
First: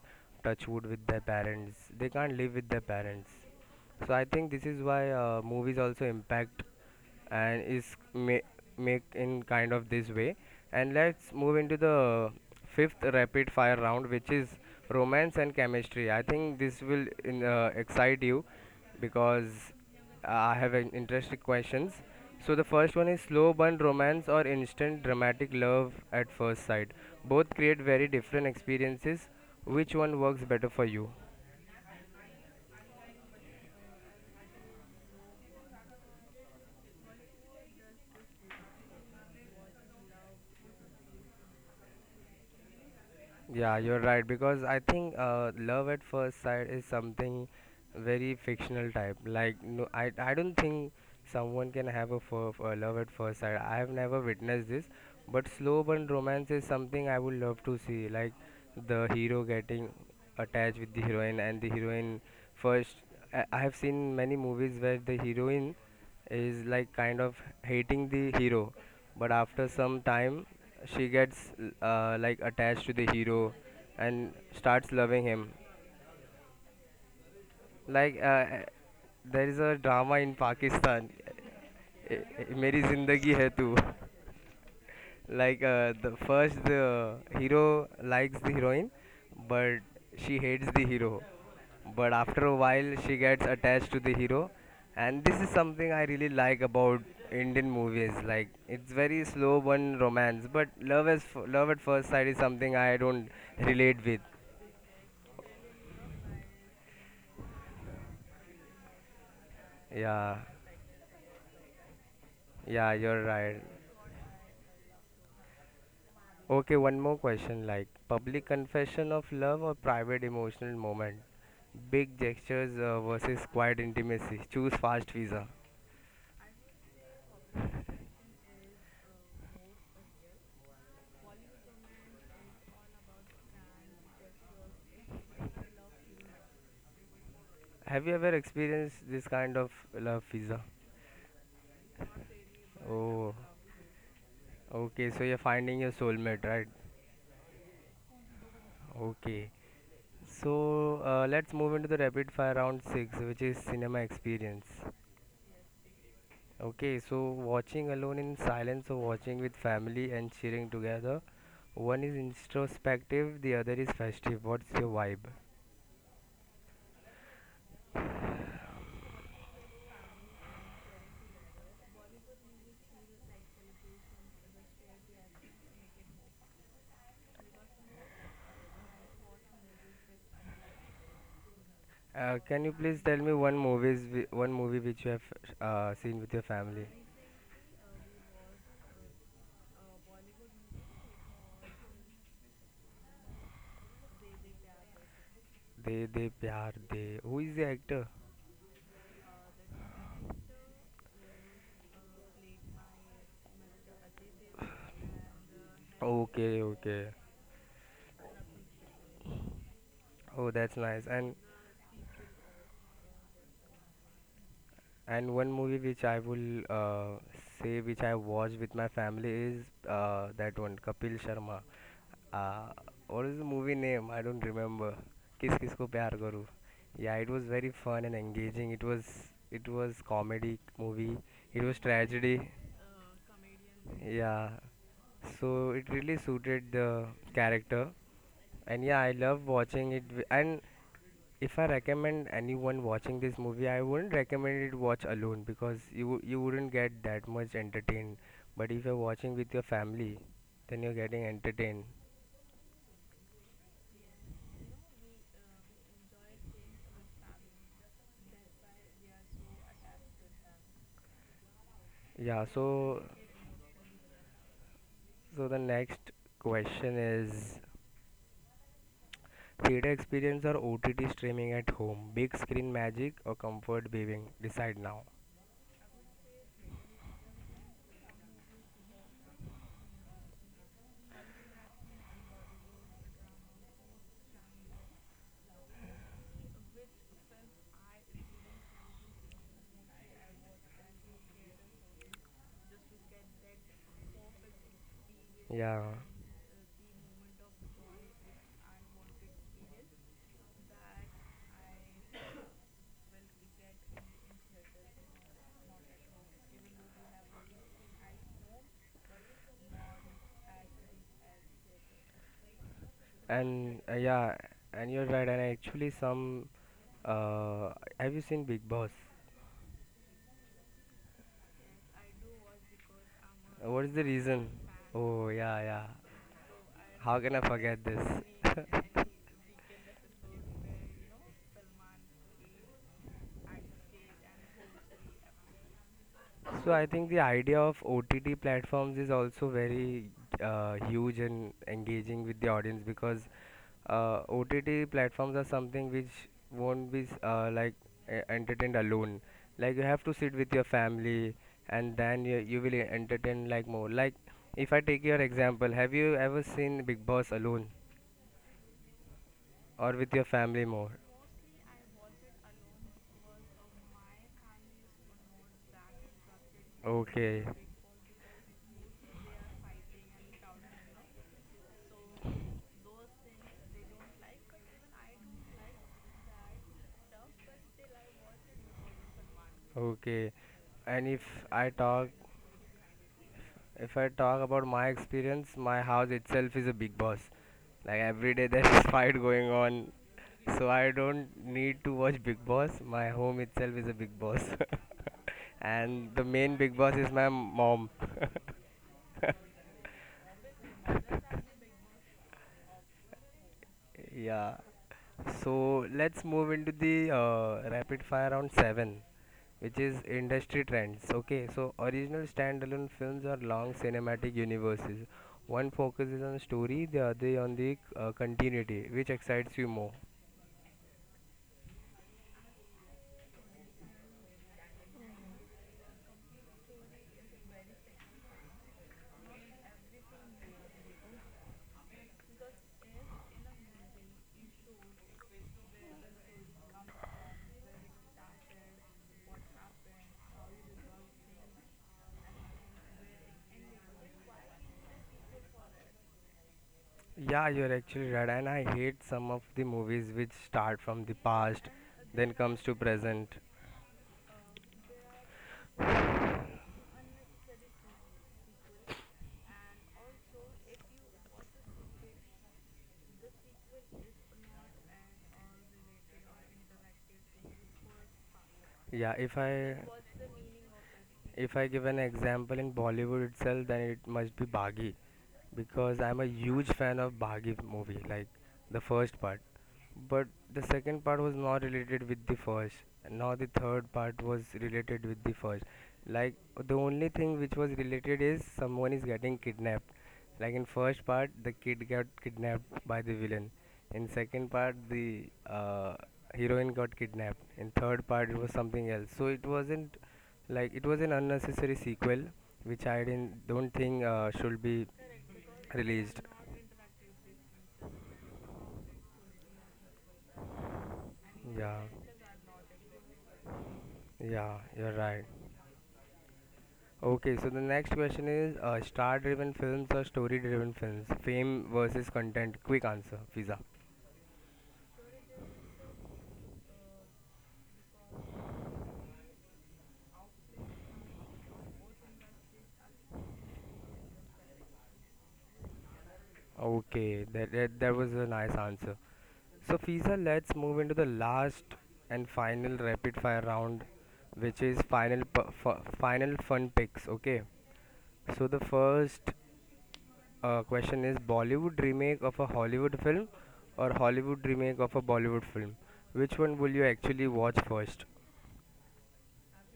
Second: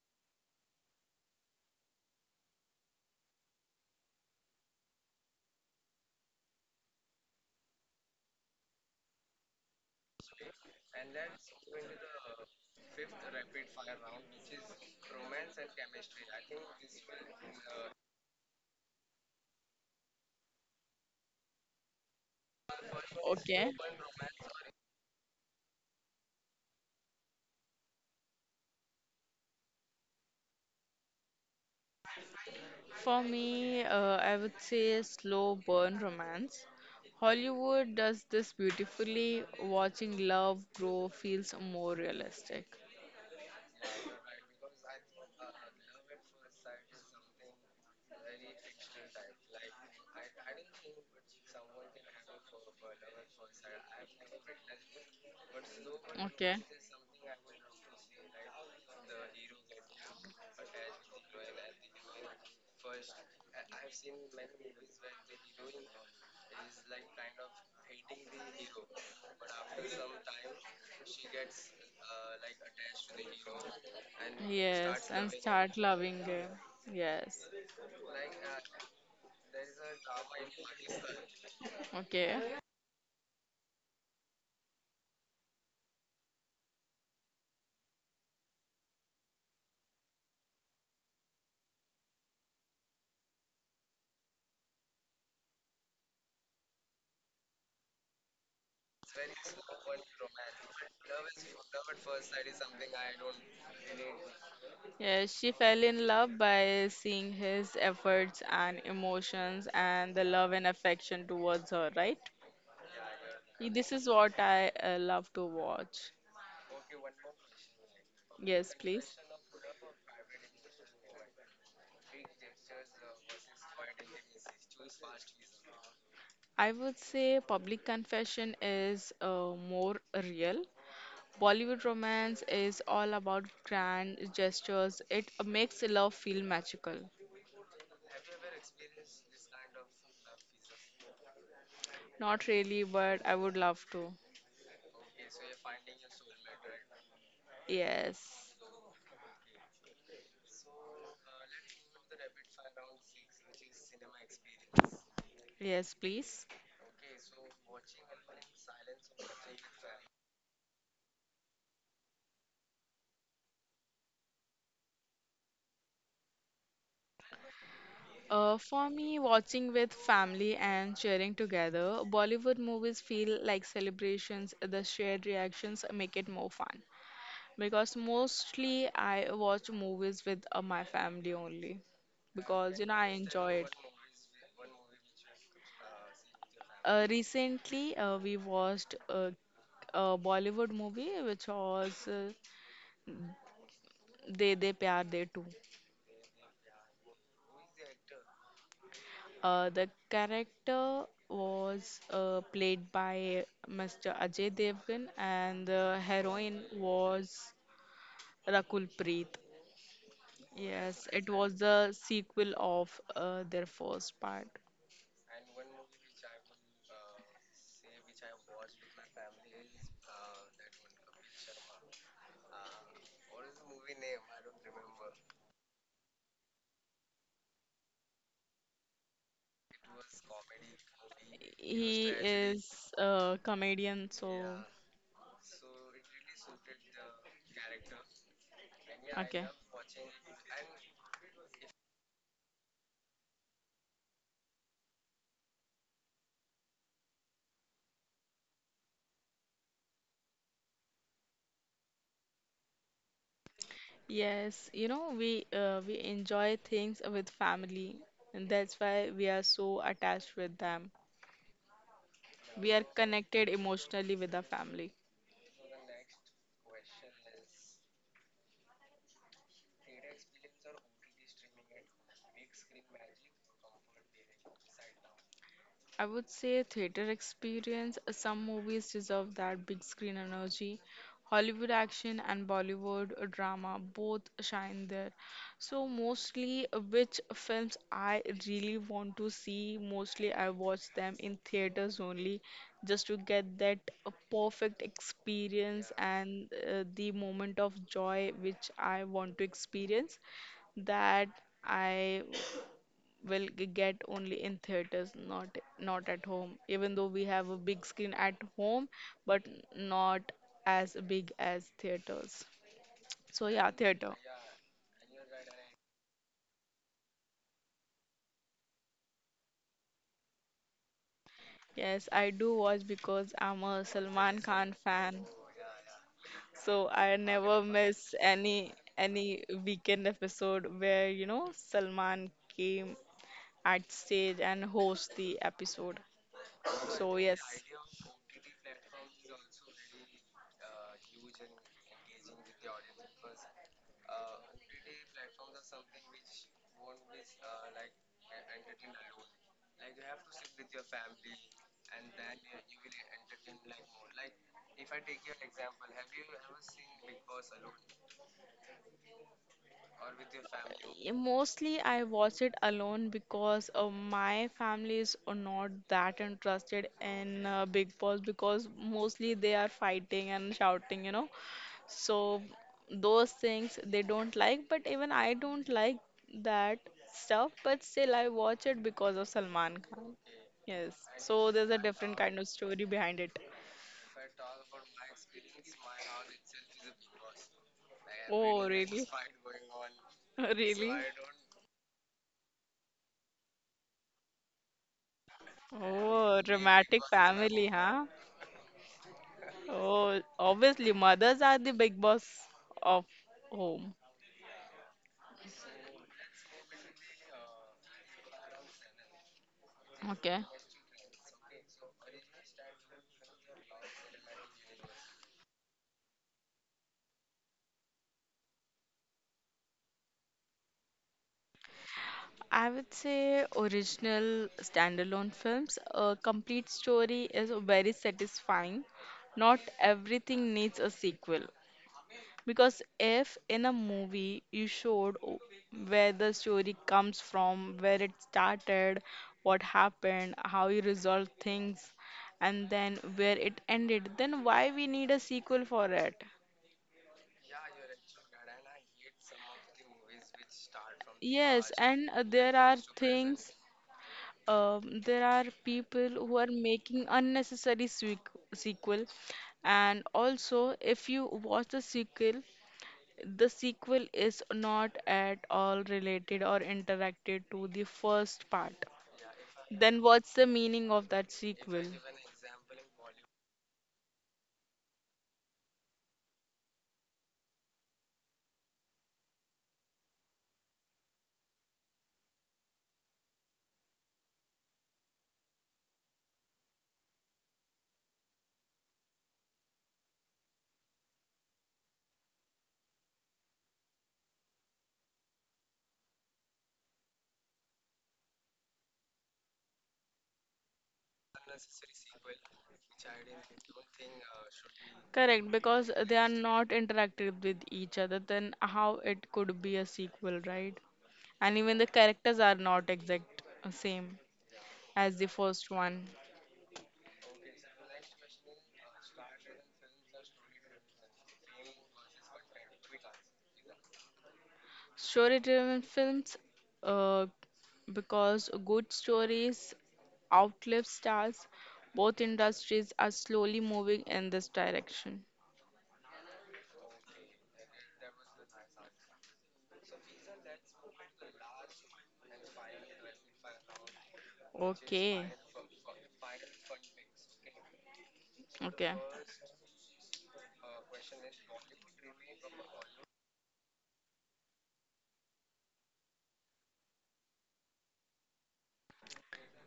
Speaker 1: touch wood with their parents, they can't live with their parents. So I think this is why movies also impact and is make in kind of this way. And let's move into the fifth rapid fire round which is romance and chemistry. I think this will excite you because I have an interesting questions. So the first one is slow
Speaker 2: Okay.
Speaker 1: burn romance or instant dramatic love at first sight. Both create very different experiences. Which one works better for you?
Speaker 2: For me, I would say slow burn romance. Hollywood does this beautifully. Watching love grow feels more realistic.
Speaker 1: Yeah, you're right because I think love at first sight is something very fictional type. Like no, I don't think someone can have a love at first sight. I have never witnessed this, but slow burn romance
Speaker 2: Okay.
Speaker 1: is something I would love to see. Like the hero getting attached with the heroine and the heroine first. I have seen many movies where the heroine is like kind of hating the hero but after some time she gets like attached to the hero and starts
Speaker 2: Yes,
Speaker 1: loving
Speaker 2: and
Speaker 1: him.
Speaker 2: start loving him. Yes.
Speaker 1: Like there is a drama in Pakistan, "Eh,
Speaker 2: Okay.
Speaker 1: eh, meri zindagi hai tu." Like the hero likes the heroine but she hates the hero but after a while she gets attached to the hero. And this is something I really like about Indian movies. Like it's very slow burn romance but love at first sight is something I don't relate with.
Speaker 2: Yes, she fell in love by seeing his efforts and emotions and the
Speaker 1: Yeah,
Speaker 2: love and affection towards her, right?
Speaker 1: yeah, you're right.
Speaker 2: This is what I love to watch.
Speaker 1: Okay, one more question like public
Speaker 2: Yes,
Speaker 1: confession
Speaker 2: please.
Speaker 1: of love or private emotional moment? Big gestures versus quiet intimacy. Choose fast, visa.
Speaker 2: I would say public confession is more real. Bollywood romance is all about grand gestures. It makes love feel magical.
Speaker 1: Have you ever experienced this kind of love, visa?
Speaker 2: Not really,
Speaker 1: Oh,
Speaker 2: but I would love to.
Speaker 1: okay, so you're finding your soulmate, right?
Speaker 2: Yes.
Speaker 1: Okay. So let's move into the rapid fire round 6, which is cinema experience.
Speaker 2: Yes, please.
Speaker 1: Okay, so watching alone in silence or watching with family and cheering together, one is introspective, the other is festive. What's your vibe?
Speaker 2: For me, watching with family and cheering together, Bollywood movies feel like celebrations. The shared reactions make it more fun, because mostly I watch movies with my family only
Speaker 1: Can you
Speaker 2: because you know I
Speaker 1: please tell me
Speaker 2: enjoy it.
Speaker 1: one movie which you have seen with your family?
Speaker 2: Recently, we watched a Bollywood movie which was "De De Pyar De Too."
Speaker 1: De De Pyar De. Who is the actor?
Speaker 2: The character was played by Mr. Ajay Devgan, and the
Speaker 1: Okay,
Speaker 2: heroine
Speaker 1: okay.
Speaker 2: was Rakul Preet.
Speaker 1: Oh, that's nice. And
Speaker 2: Yes, it was the sequel of their first part.
Speaker 1: And one movie which I will say which I watched with my family is that one Kapil Sharma. Uh, what is the movie name? I don't remember. Kiss Kisko Pyar Karu. Yeah, it was very fun and engaging. It was comedy movie. It was tragedy.
Speaker 2: Is a comedian,
Speaker 1: Yeah.
Speaker 2: so
Speaker 1: So it really suited the character, and yeah, I love
Speaker 2: okay.
Speaker 1: watching it. And if I recommend anyone watching this movie, I wouldn't recommend it watch alone because you wouldn't get that much entertained. But if you're watching with your family, then you're getting entertained.
Speaker 2: Yes, you know, we enjoy things with family, and that's why we are so attached with them.
Speaker 1: Yeah.
Speaker 2: We are
Speaker 1: So
Speaker 2: connected emotionally with our family.
Speaker 1: so the next question is: theater experience or OTT streaming at home? Big screen magic or comfort viewing? Decide now.
Speaker 2: I would say theater experience. Some movies deserve that big screen energy. Hollywood action and Bollywood drama both shine there. So mostly which films I really want to see, mostly I watch them in theaters only just to get that perfect
Speaker 1: Yeah.
Speaker 2: experience and the moment of joy which I want to experience, that I will get only in theaters, not at home. Even though we have a big screen at home, but not as big as theaters. So
Speaker 1: And
Speaker 2: yeah, theater.
Speaker 1: you're right. And actually, some uh, have you seen Big Boss?
Speaker 2: Yes, I do watch because
Speaker 1: What
Speaker 2: I'm
Speaker 1: is the
Speaker 2: a
Speaker 1: reason?
Speaker 2: Salman Khan
Speaker 1: Oh,
Speaker 2: fan.
Speaker 1: yeah, yeah.
Speaker 2: So
Speaker 1: How
Speaker 2: I
Speaker 1: can I
Speaker 2: never
Speaker 1: forget this?
Speaker 2: miss any any weekend episode where, you know, Salman came at stage and host the episode.
Speaker 1: So I think the
Speaker 2: So yes.
Speaker 1: idea of OTT platforms is also very huge and engaging with the audience because OTT platforms are something which won't be entertained alone. Like you have to sit with your family and then you will entertain like more. Like if I take your example, have you ever seen Big Boss alone or with your family more?
Speaker 2: Yeah, mostly I watch it alone because my family is not that interested in
Speaker 1: Okay,
Speaker 2: Big Boss because mostly they are fighting and shouting, you know. So those things they don't like, but even I don't like that stuff, but still I watch it because of Salman Khan.
Speaker 1: okay.
Speaker 2: Yes.
Speaker 1: And
Speaker 2: So
Speaker 1: I
Speaker 2: there's a
Speaker 1: talk
Speaker 2: different kind of story behind it.
Speaker 1: if I talk about my experience, my house itself is a big boss. Like every day there
Speaker 2: Oh,
Speaker 1: is
Speaker 2: really really?
Speaker 1: fight going on.
Speaker 2: So
Speaker 1: So
Speaker 2: really?
Speaker 1: I don't need to watch Big Boss. My home itself is a big boss. And the
Speaker 2: Oh,
Speaker 1: main big boss
Speaker 2: dramatic
Speaker 1: is my
Speaker 2: family,
Speaker 1: mom.
Speaker 2: huh? Oh, obviously, mothers are the big boss of home.
Speaker 1: Yeah. So let's move into the rapid fire round 7, which is
Speaker 2: Okay.
Speaker 1: industry trends. Okay, so original standalone films are long cinematic universes. One focuses on story, the other on the continuity. Which excites you more?
Speaker 2: I would say original standalone films. A complete story is very satisfying. Not everything needs a sequel. Because if in a movie you showed where the story comes from, where it started, what happened, how you resolved things, and then where it ended, then why we need a sequel for it?
Speaker 1: Yeah, you're actually right. And I hate some of the movies which start from the past,
Speaker 2: Yes, and
Speaker 1: then comes
Speaker 2: there
Speaker 1: to
Speaker 2: are
Speaker 1: present.
Speaker 2: things, there are people who are making unnecessary sequ sequel, and also if you watch the sequel is not at all related or interacted to the first part.
Speaker 1: Yeah, if I
Speaker 2: Then what's the meaning of that If I
Speaker 1: If I
Speaker 2: sequel?
Speaker 1: give an example in Bollywood itself, then it must be Bhagi because I'm a huge fan of Bhagi movie, like the first part. But the second part was not related with the first, nor the third part was related with the first. Like the only thing which was related is someone is getting kidnapped. Like in first part, the kid got kidnapped by the villain. In second part, the heroine got kidnapped. In third part, it was something else. So it wasn't like it was an unnecessary sequel, which I didn't don't think should be
Speaker 2: Correct, because they
Speaker 1: released.
Speaker 2: are not interactive with each other, then how it could be a sequel, right? And even
Speaker 1: Yeah,
Speaker 2: the characters are not exact same
Speaker 1: yeah, you're
Speaker 2: as
Speaker 1: right.
Speaker 2: the first one.
Speaker 1: Okay, so the next question is: star-driven films or story-driven films? Fame versus content. Quick answer, Fiza.
Speaker 2: Story-driven films, uh, because good stories outlive stars, both industries are slowly moving in this direction.
Speaker 1: Okay, that that was a nice answer. So Fiza, let's move into the last and final rapid-fire round, which is
Speaker 2: Okay,
Speaker 1: final fun picks. Okay. So the
Speaker 2: okay.
Speaker 1: first question is: Bollywood remake of a Hollywood film or Hollywood remake of a Bollywood film? Which one will you actually watch first?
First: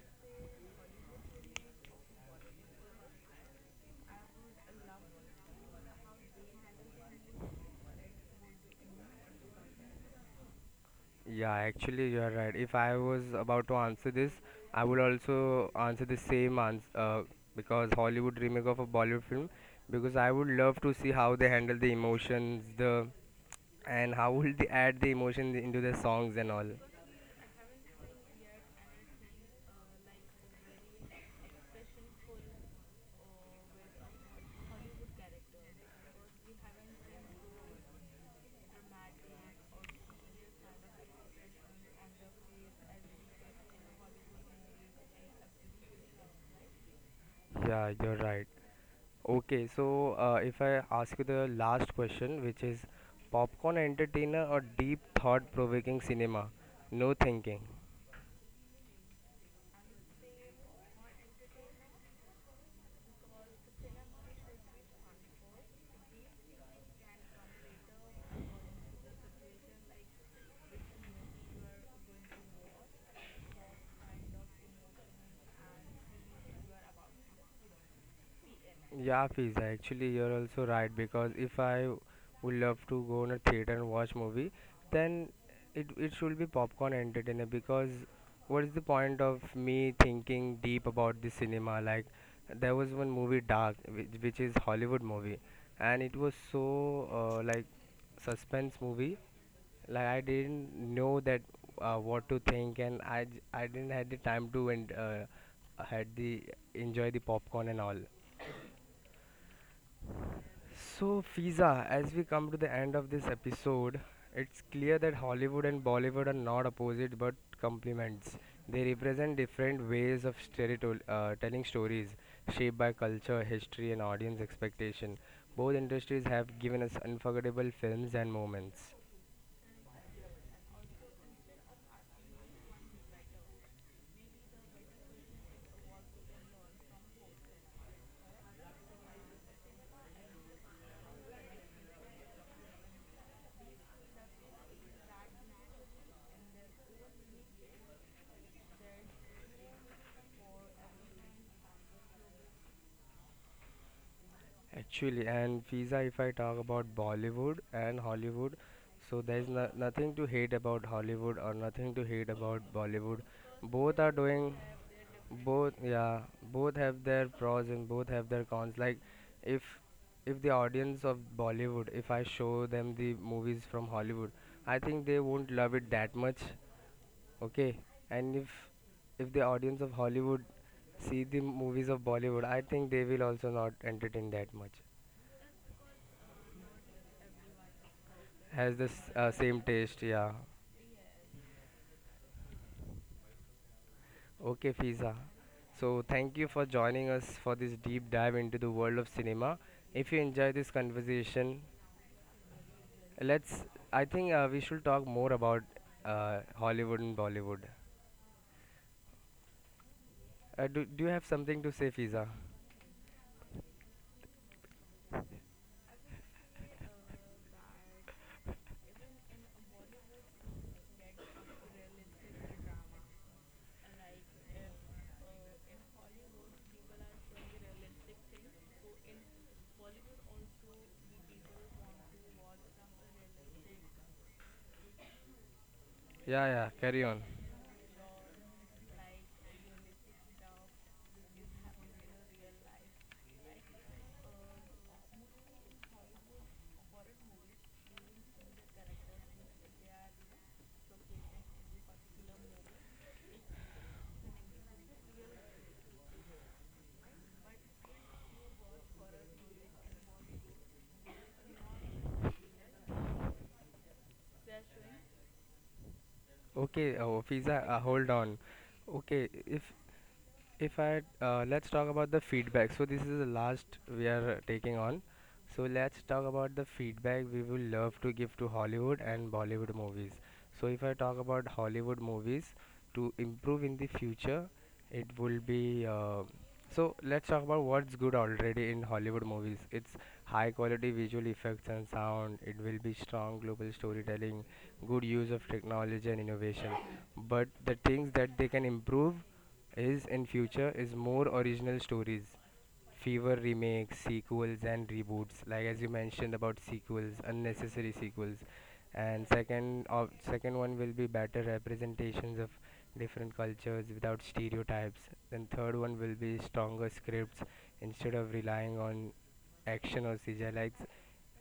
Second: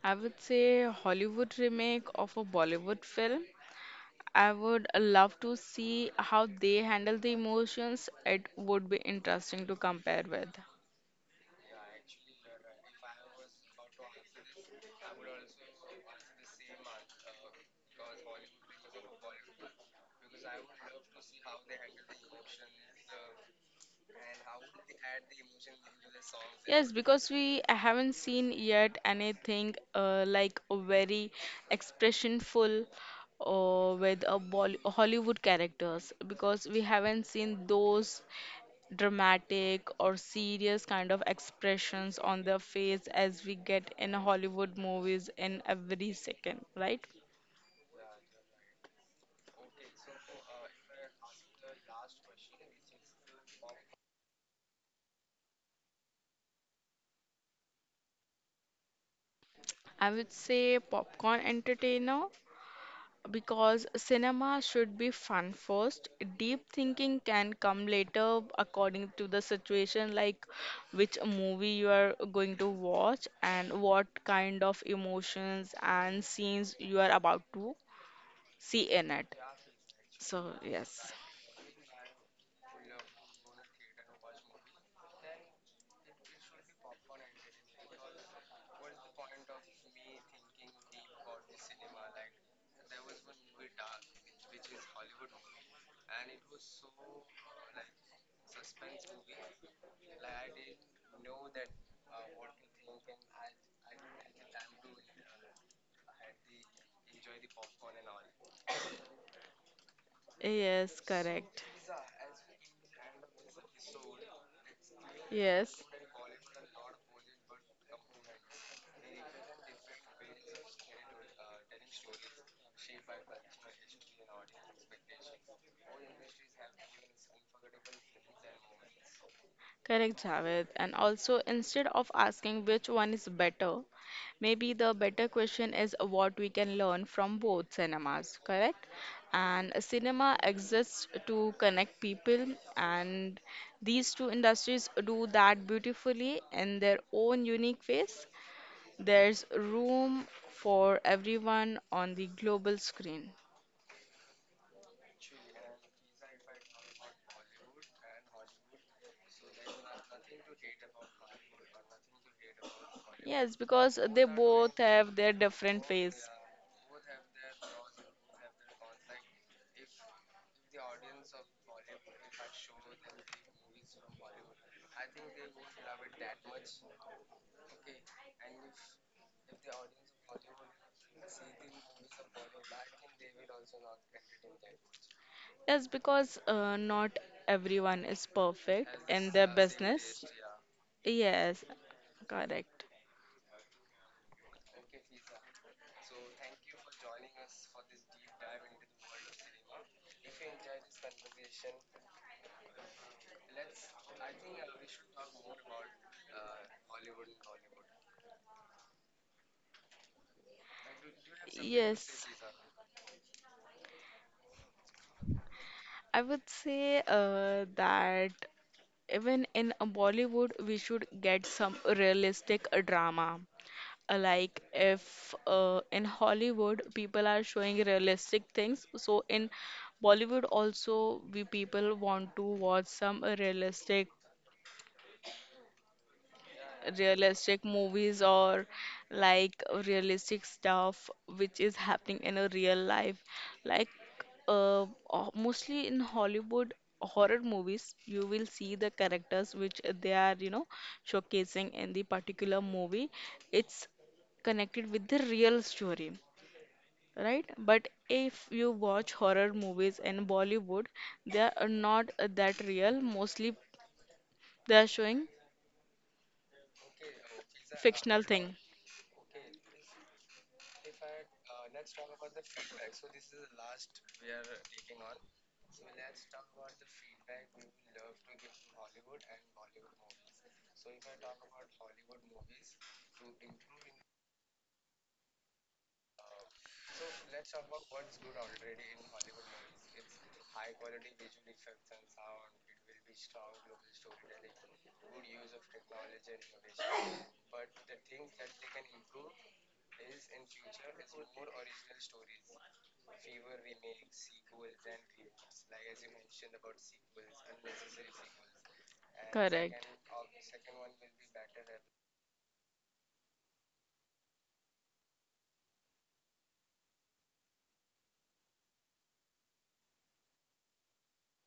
Speaker 2: I would say Hollywood remake of a Bollywood film. I would love to see how they handle the emotions. It would be interesting to compare with.
Speaker 1: Yeah, actually, you are right. If I was about to answer this, I would also answer the same answer because Hollywood remake of a Bollywood film, because I would love to see how they handle the emotions, the and how will they add the emotion into their songs and all.
Speaker 2: Yes, because we haven't seen yet anything like a very expressionful with a Bolly Hollywood characters because we haven't seen those dramatic or serious kind of expressions on their face as we get in Hollywood movies in every second, right?
Speaker 1: Yeah, you're right. Okay, so if I ask you the last question, which is popcorn entertainer or deep thought provoking cinema? No thinking.
Speaker 2: I would say popcorn entertainer because cinema should be fun first. Deep thinking can come later according to the situation, like which movie you are going to watch and what kind of emotions and scenes you are about to see in
Speaker 1: Yeah,
Speaker 2: it.
Speaker 1: Fiza, actually you're
Speaker 2: So,
Speaker 1: also right
Speaker 2: yes.
Speaker 1: because if I would love to go on a theater and watch movie, then it should be popcorn entertainer because what is the point of me thinking deep about the cinema? Like there was one movie Dark, which is Hollywood movie, and it was so suspense movie like I didn't know that what to think, and I didn't had the time to and had the enjoy the popcorn and all.
Speaker 2: Yes,
Speaker 1: So,
Speaker 2: correct.
Speaker 1: Fiza, as we come to the end of this episode, it's clear that Hollywood
Speaker 2: Yes.
Speaker 1: and Bollywood are not opposite but complements. They represent different ways of telling stories, shaped by culture, history, and audience expectation. Both industries have given us unforgettable films and moments.
Speaker 2: Correct, Javed. And also, instead of asking which one is better, maybe the better question is what we can learn from both cinemas, correct? And a cinema exists to connect people, and these two industries do that beautifully in their own unique ways. There's room for everyone on the global screen.
Speaker 1: Actually, and Fiza, if I talk about Bollywood and Hollywood, so there's no- nothing to hate about Hollywood or nothing to hate about Bollywood.
Speaker 2: Yes, because
Speaker 1: Both are
Speaker 2: they
Speaker 1: doing
Speaker 2: both have their
Speaker 1: both
Speaker 2: different ways.
Speaker 1: yeah both have their pros and both have their cons. Like if if the audience of Bollywood, if I show them the movies from Hollywood, I think they won't love it that much. Okay. And if the audience of Hollywood see the movies of Bollywood, I think they will also not entertain that much,
Speaker 2: Yes, because not everyone is
Speaker 1: has the
Speaker 2: perfect
Speaker 1: s-
Speaker 2: in
Speaker 1: uh,
Speaker 2: their
Speaker 1: same taste,
Speaker 2: business.
Speaker 1: yeah.
Speaker 2: Yes, correct.
Speaker 1: Okay, Fiza, so thank you for joining us for this deep dive into the world of cinema. If you enjoy this conversation, Let's. I think we should talk more about Hollywood and Bollywood. Do Do you have something to say,
Speaker 2: Yes.
Speaker 1: Fiza?
Speaker 2: I would say that even in a Bollywood, we should get some realistic drama. Like if in Hollywood people are showing realistic things, so in Bollywood also we people want to watch some realistic
Speaker 1: Yeah, yeah, carry on.
Speaker 2: realistic movies or like realistic stuff which is happening in a real life, like uh, mostly in Hollywood horror movies, you will see the characters which they are, you know, showcasing in the particular movie. It's connected with the real story, right? But if you watch horror movies in Bollywood, they are not that real. Mostly they are showing
Speaker 1: Okay, oh, Fiza, hold
Speaker 2: fictional
Speaker 1: on.
Speaker 2: thing.
Speaker 1: Okay, if I let's talk about the feedback. So this is the last we are taking on. So let's talk about the feedback we will love to give to Hollywood and Bollywood movies. So if I talk about Hollywood movies to improve in the future, it will be. So let's talk about what's good already in Hollywood movies. It's high quality visual effects and sound. It will be strong global storytelling, good use of technology and innovation. But the things that they can improve is in future is more original stories. Fewer remakes, sequels and reboots. Like as you mentioned about sequels, unnecessary sequels, and
Speaker 2: Correct.
Speaker 1: second of second one will be better representations of different cultures without stereotypes, then third one will be stronger scripts instead of relying on action or cgi. Like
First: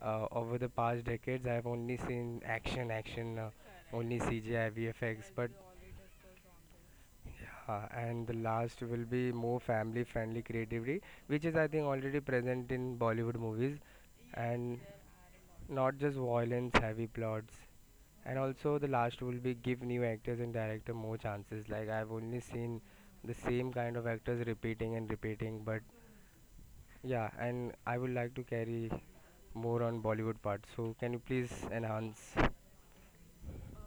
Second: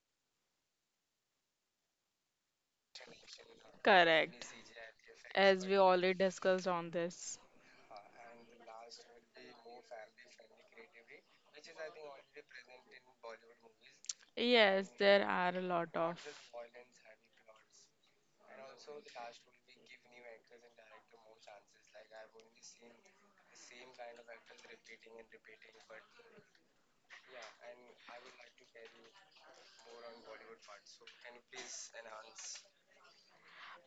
Speaker 1: over the past decades, I have only seen action action only
Speaker 2: Correct.
Speaker 1: cgi vfx. But
Speaker 2: As we already discussed on this.
Speaker 1: and the last will be more family friendly creativity, which is I think already present in Bollywood movies, and
Speaker 2: Yes, there are a lot
Speaker 1: not
Speaker 2: of.
Speaker 1: just violence heavy plots. And also, the last will be give new actors and director more chances. Like I've only seen the same kind of actors repeating and repeating. But yeah, and I would like to carry more on Bollywood part. So can you please enhance?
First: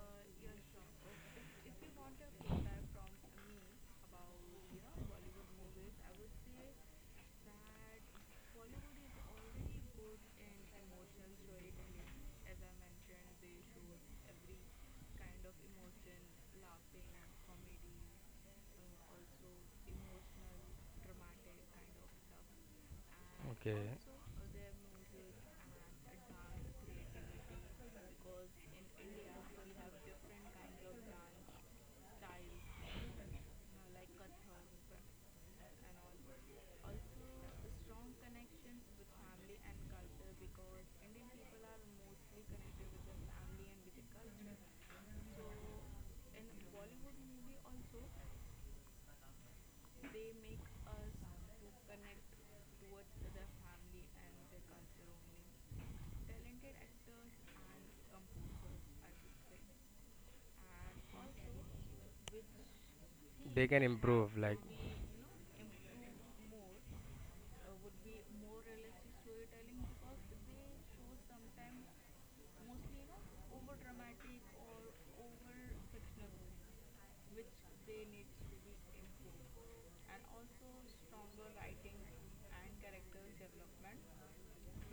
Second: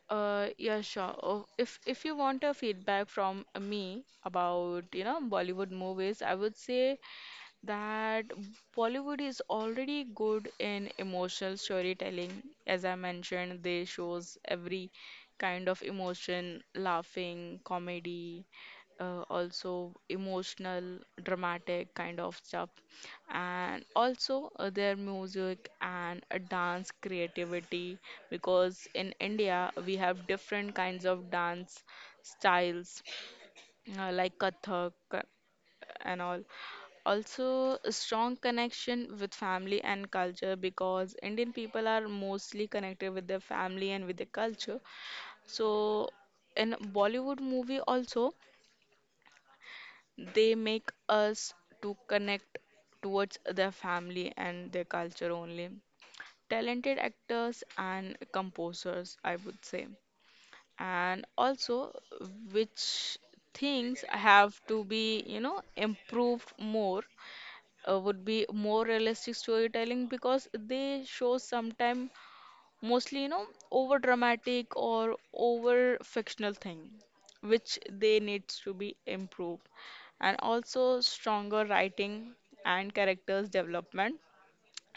Speaker 2: Yeah, sure. Oh, if you want a feedback from me about, you know, Bollywood movies, I would say that Bollywood is already good in emotional storytelling. As I mentioned, they shows every kind of emotion, laughing, comedy, also emotional, dramatic kind of stuff.
Speaker 1: Okay.
Speaker 2: And also their music and dance creativity, because in India we have different kinds of dance styles like Kathak and all. Also, a strong connection with family and culture because Indian people are mostly connected with their family and with their culture. So, in Bollywood movie also, they make us to connect towards their family and their culture only. Talented actors and composers, I would say. And also, which
Speaker 1: They themes can Themes have
Speaker 2: things
Speaker 1: improve.
Speaker 2: have to be, you know, improved more would be more realistic storytelling because they show sometime mostly you know over dramatic or over fictional thing which they needs to be improved, and also stronger writing and characters development,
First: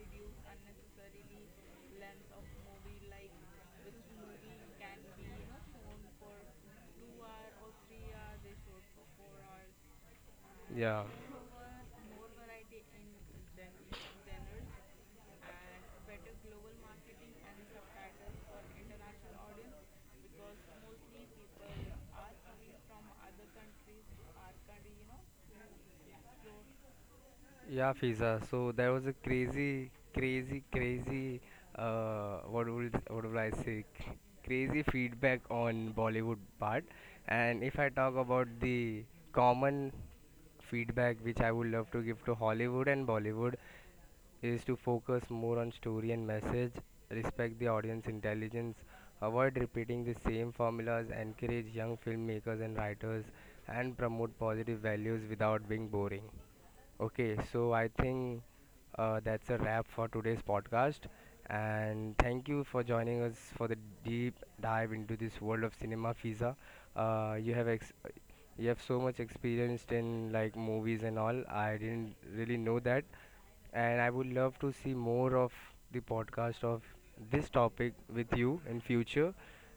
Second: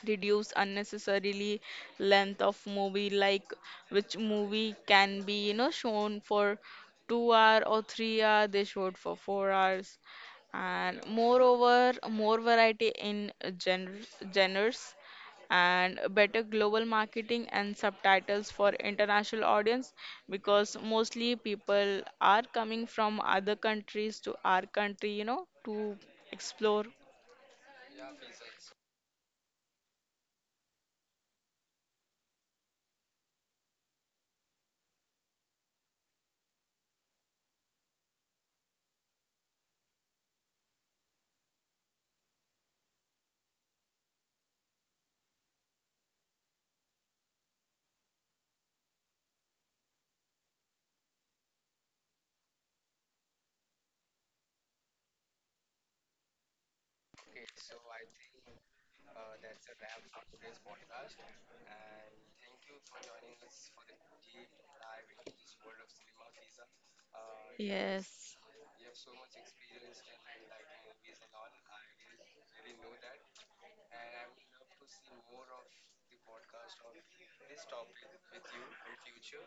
Speaker 2: reduce unnecessarily length of movie, like which movie can be you know shown for 2 hour or 3-hour they showed for 4 hours, and
Speaker 1: Yeah.
Speaker 2: moreover more variety in gen genres and better global marketing and subtitles for international audience because mostly people are coming from other countries to our country, you know, to explore.
Speaker 1: Yeah, Fiza. So there was a crazy, crazy, crazy. What would I say? Crazy feedback on Bollywood part. And if I talk about the common feedback which I would love to give to Hollywood and Bollywood, is to focus more on story and message, respect the audience intelligence, avoid repeating the same formulas, encourage young filmmakers and writers, and promote positive values without being boring. Okay, so I think that's a wrap for today's podcast. And thank you for joining us for the deep dive into this world of cinema, Fiza. Uh, you have ex-
Speaker 2: Yes.
Speaker 1: you have so much experienced in like movies and all. I didn't really know that, and I would love to see more of the podcast of this topic with you in future.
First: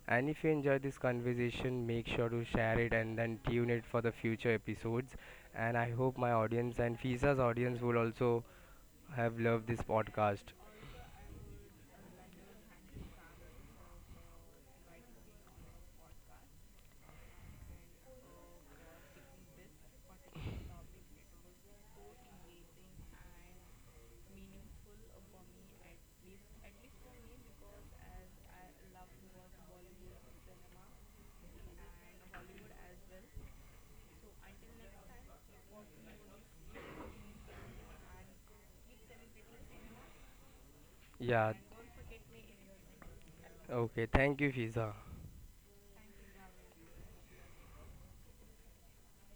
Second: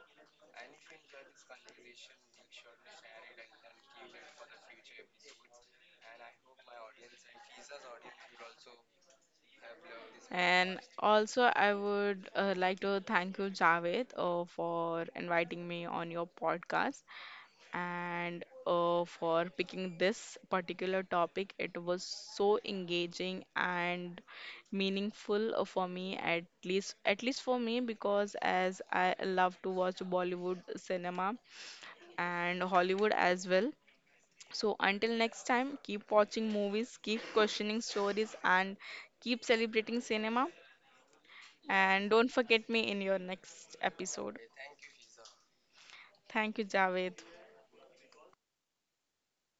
Speaker 1: And if you enjoy this conversation, make sure to share it and then tune it for the future episodes. And I hope my audience and FISA's audience will also have loved this podcast.
Speaker 2: And also, I would like to thank you, Javed, for inviting me on your podcast and for picking this particular topic. It was so engaging and meaningful for me, at least for me, because as I love to watch Bollywood cinema and Hollywood as well. So until next time, keep watching movies, keep questioning stories, and keep celebrating cinema.
Speaker 1: Yeah,
Speaker 2: And don't forget me in your next
Speaker 1: okay.
Speaker 2: episode.
Speaker 1: Thank you, FISA.
Speaker 2: Thank you, Javed.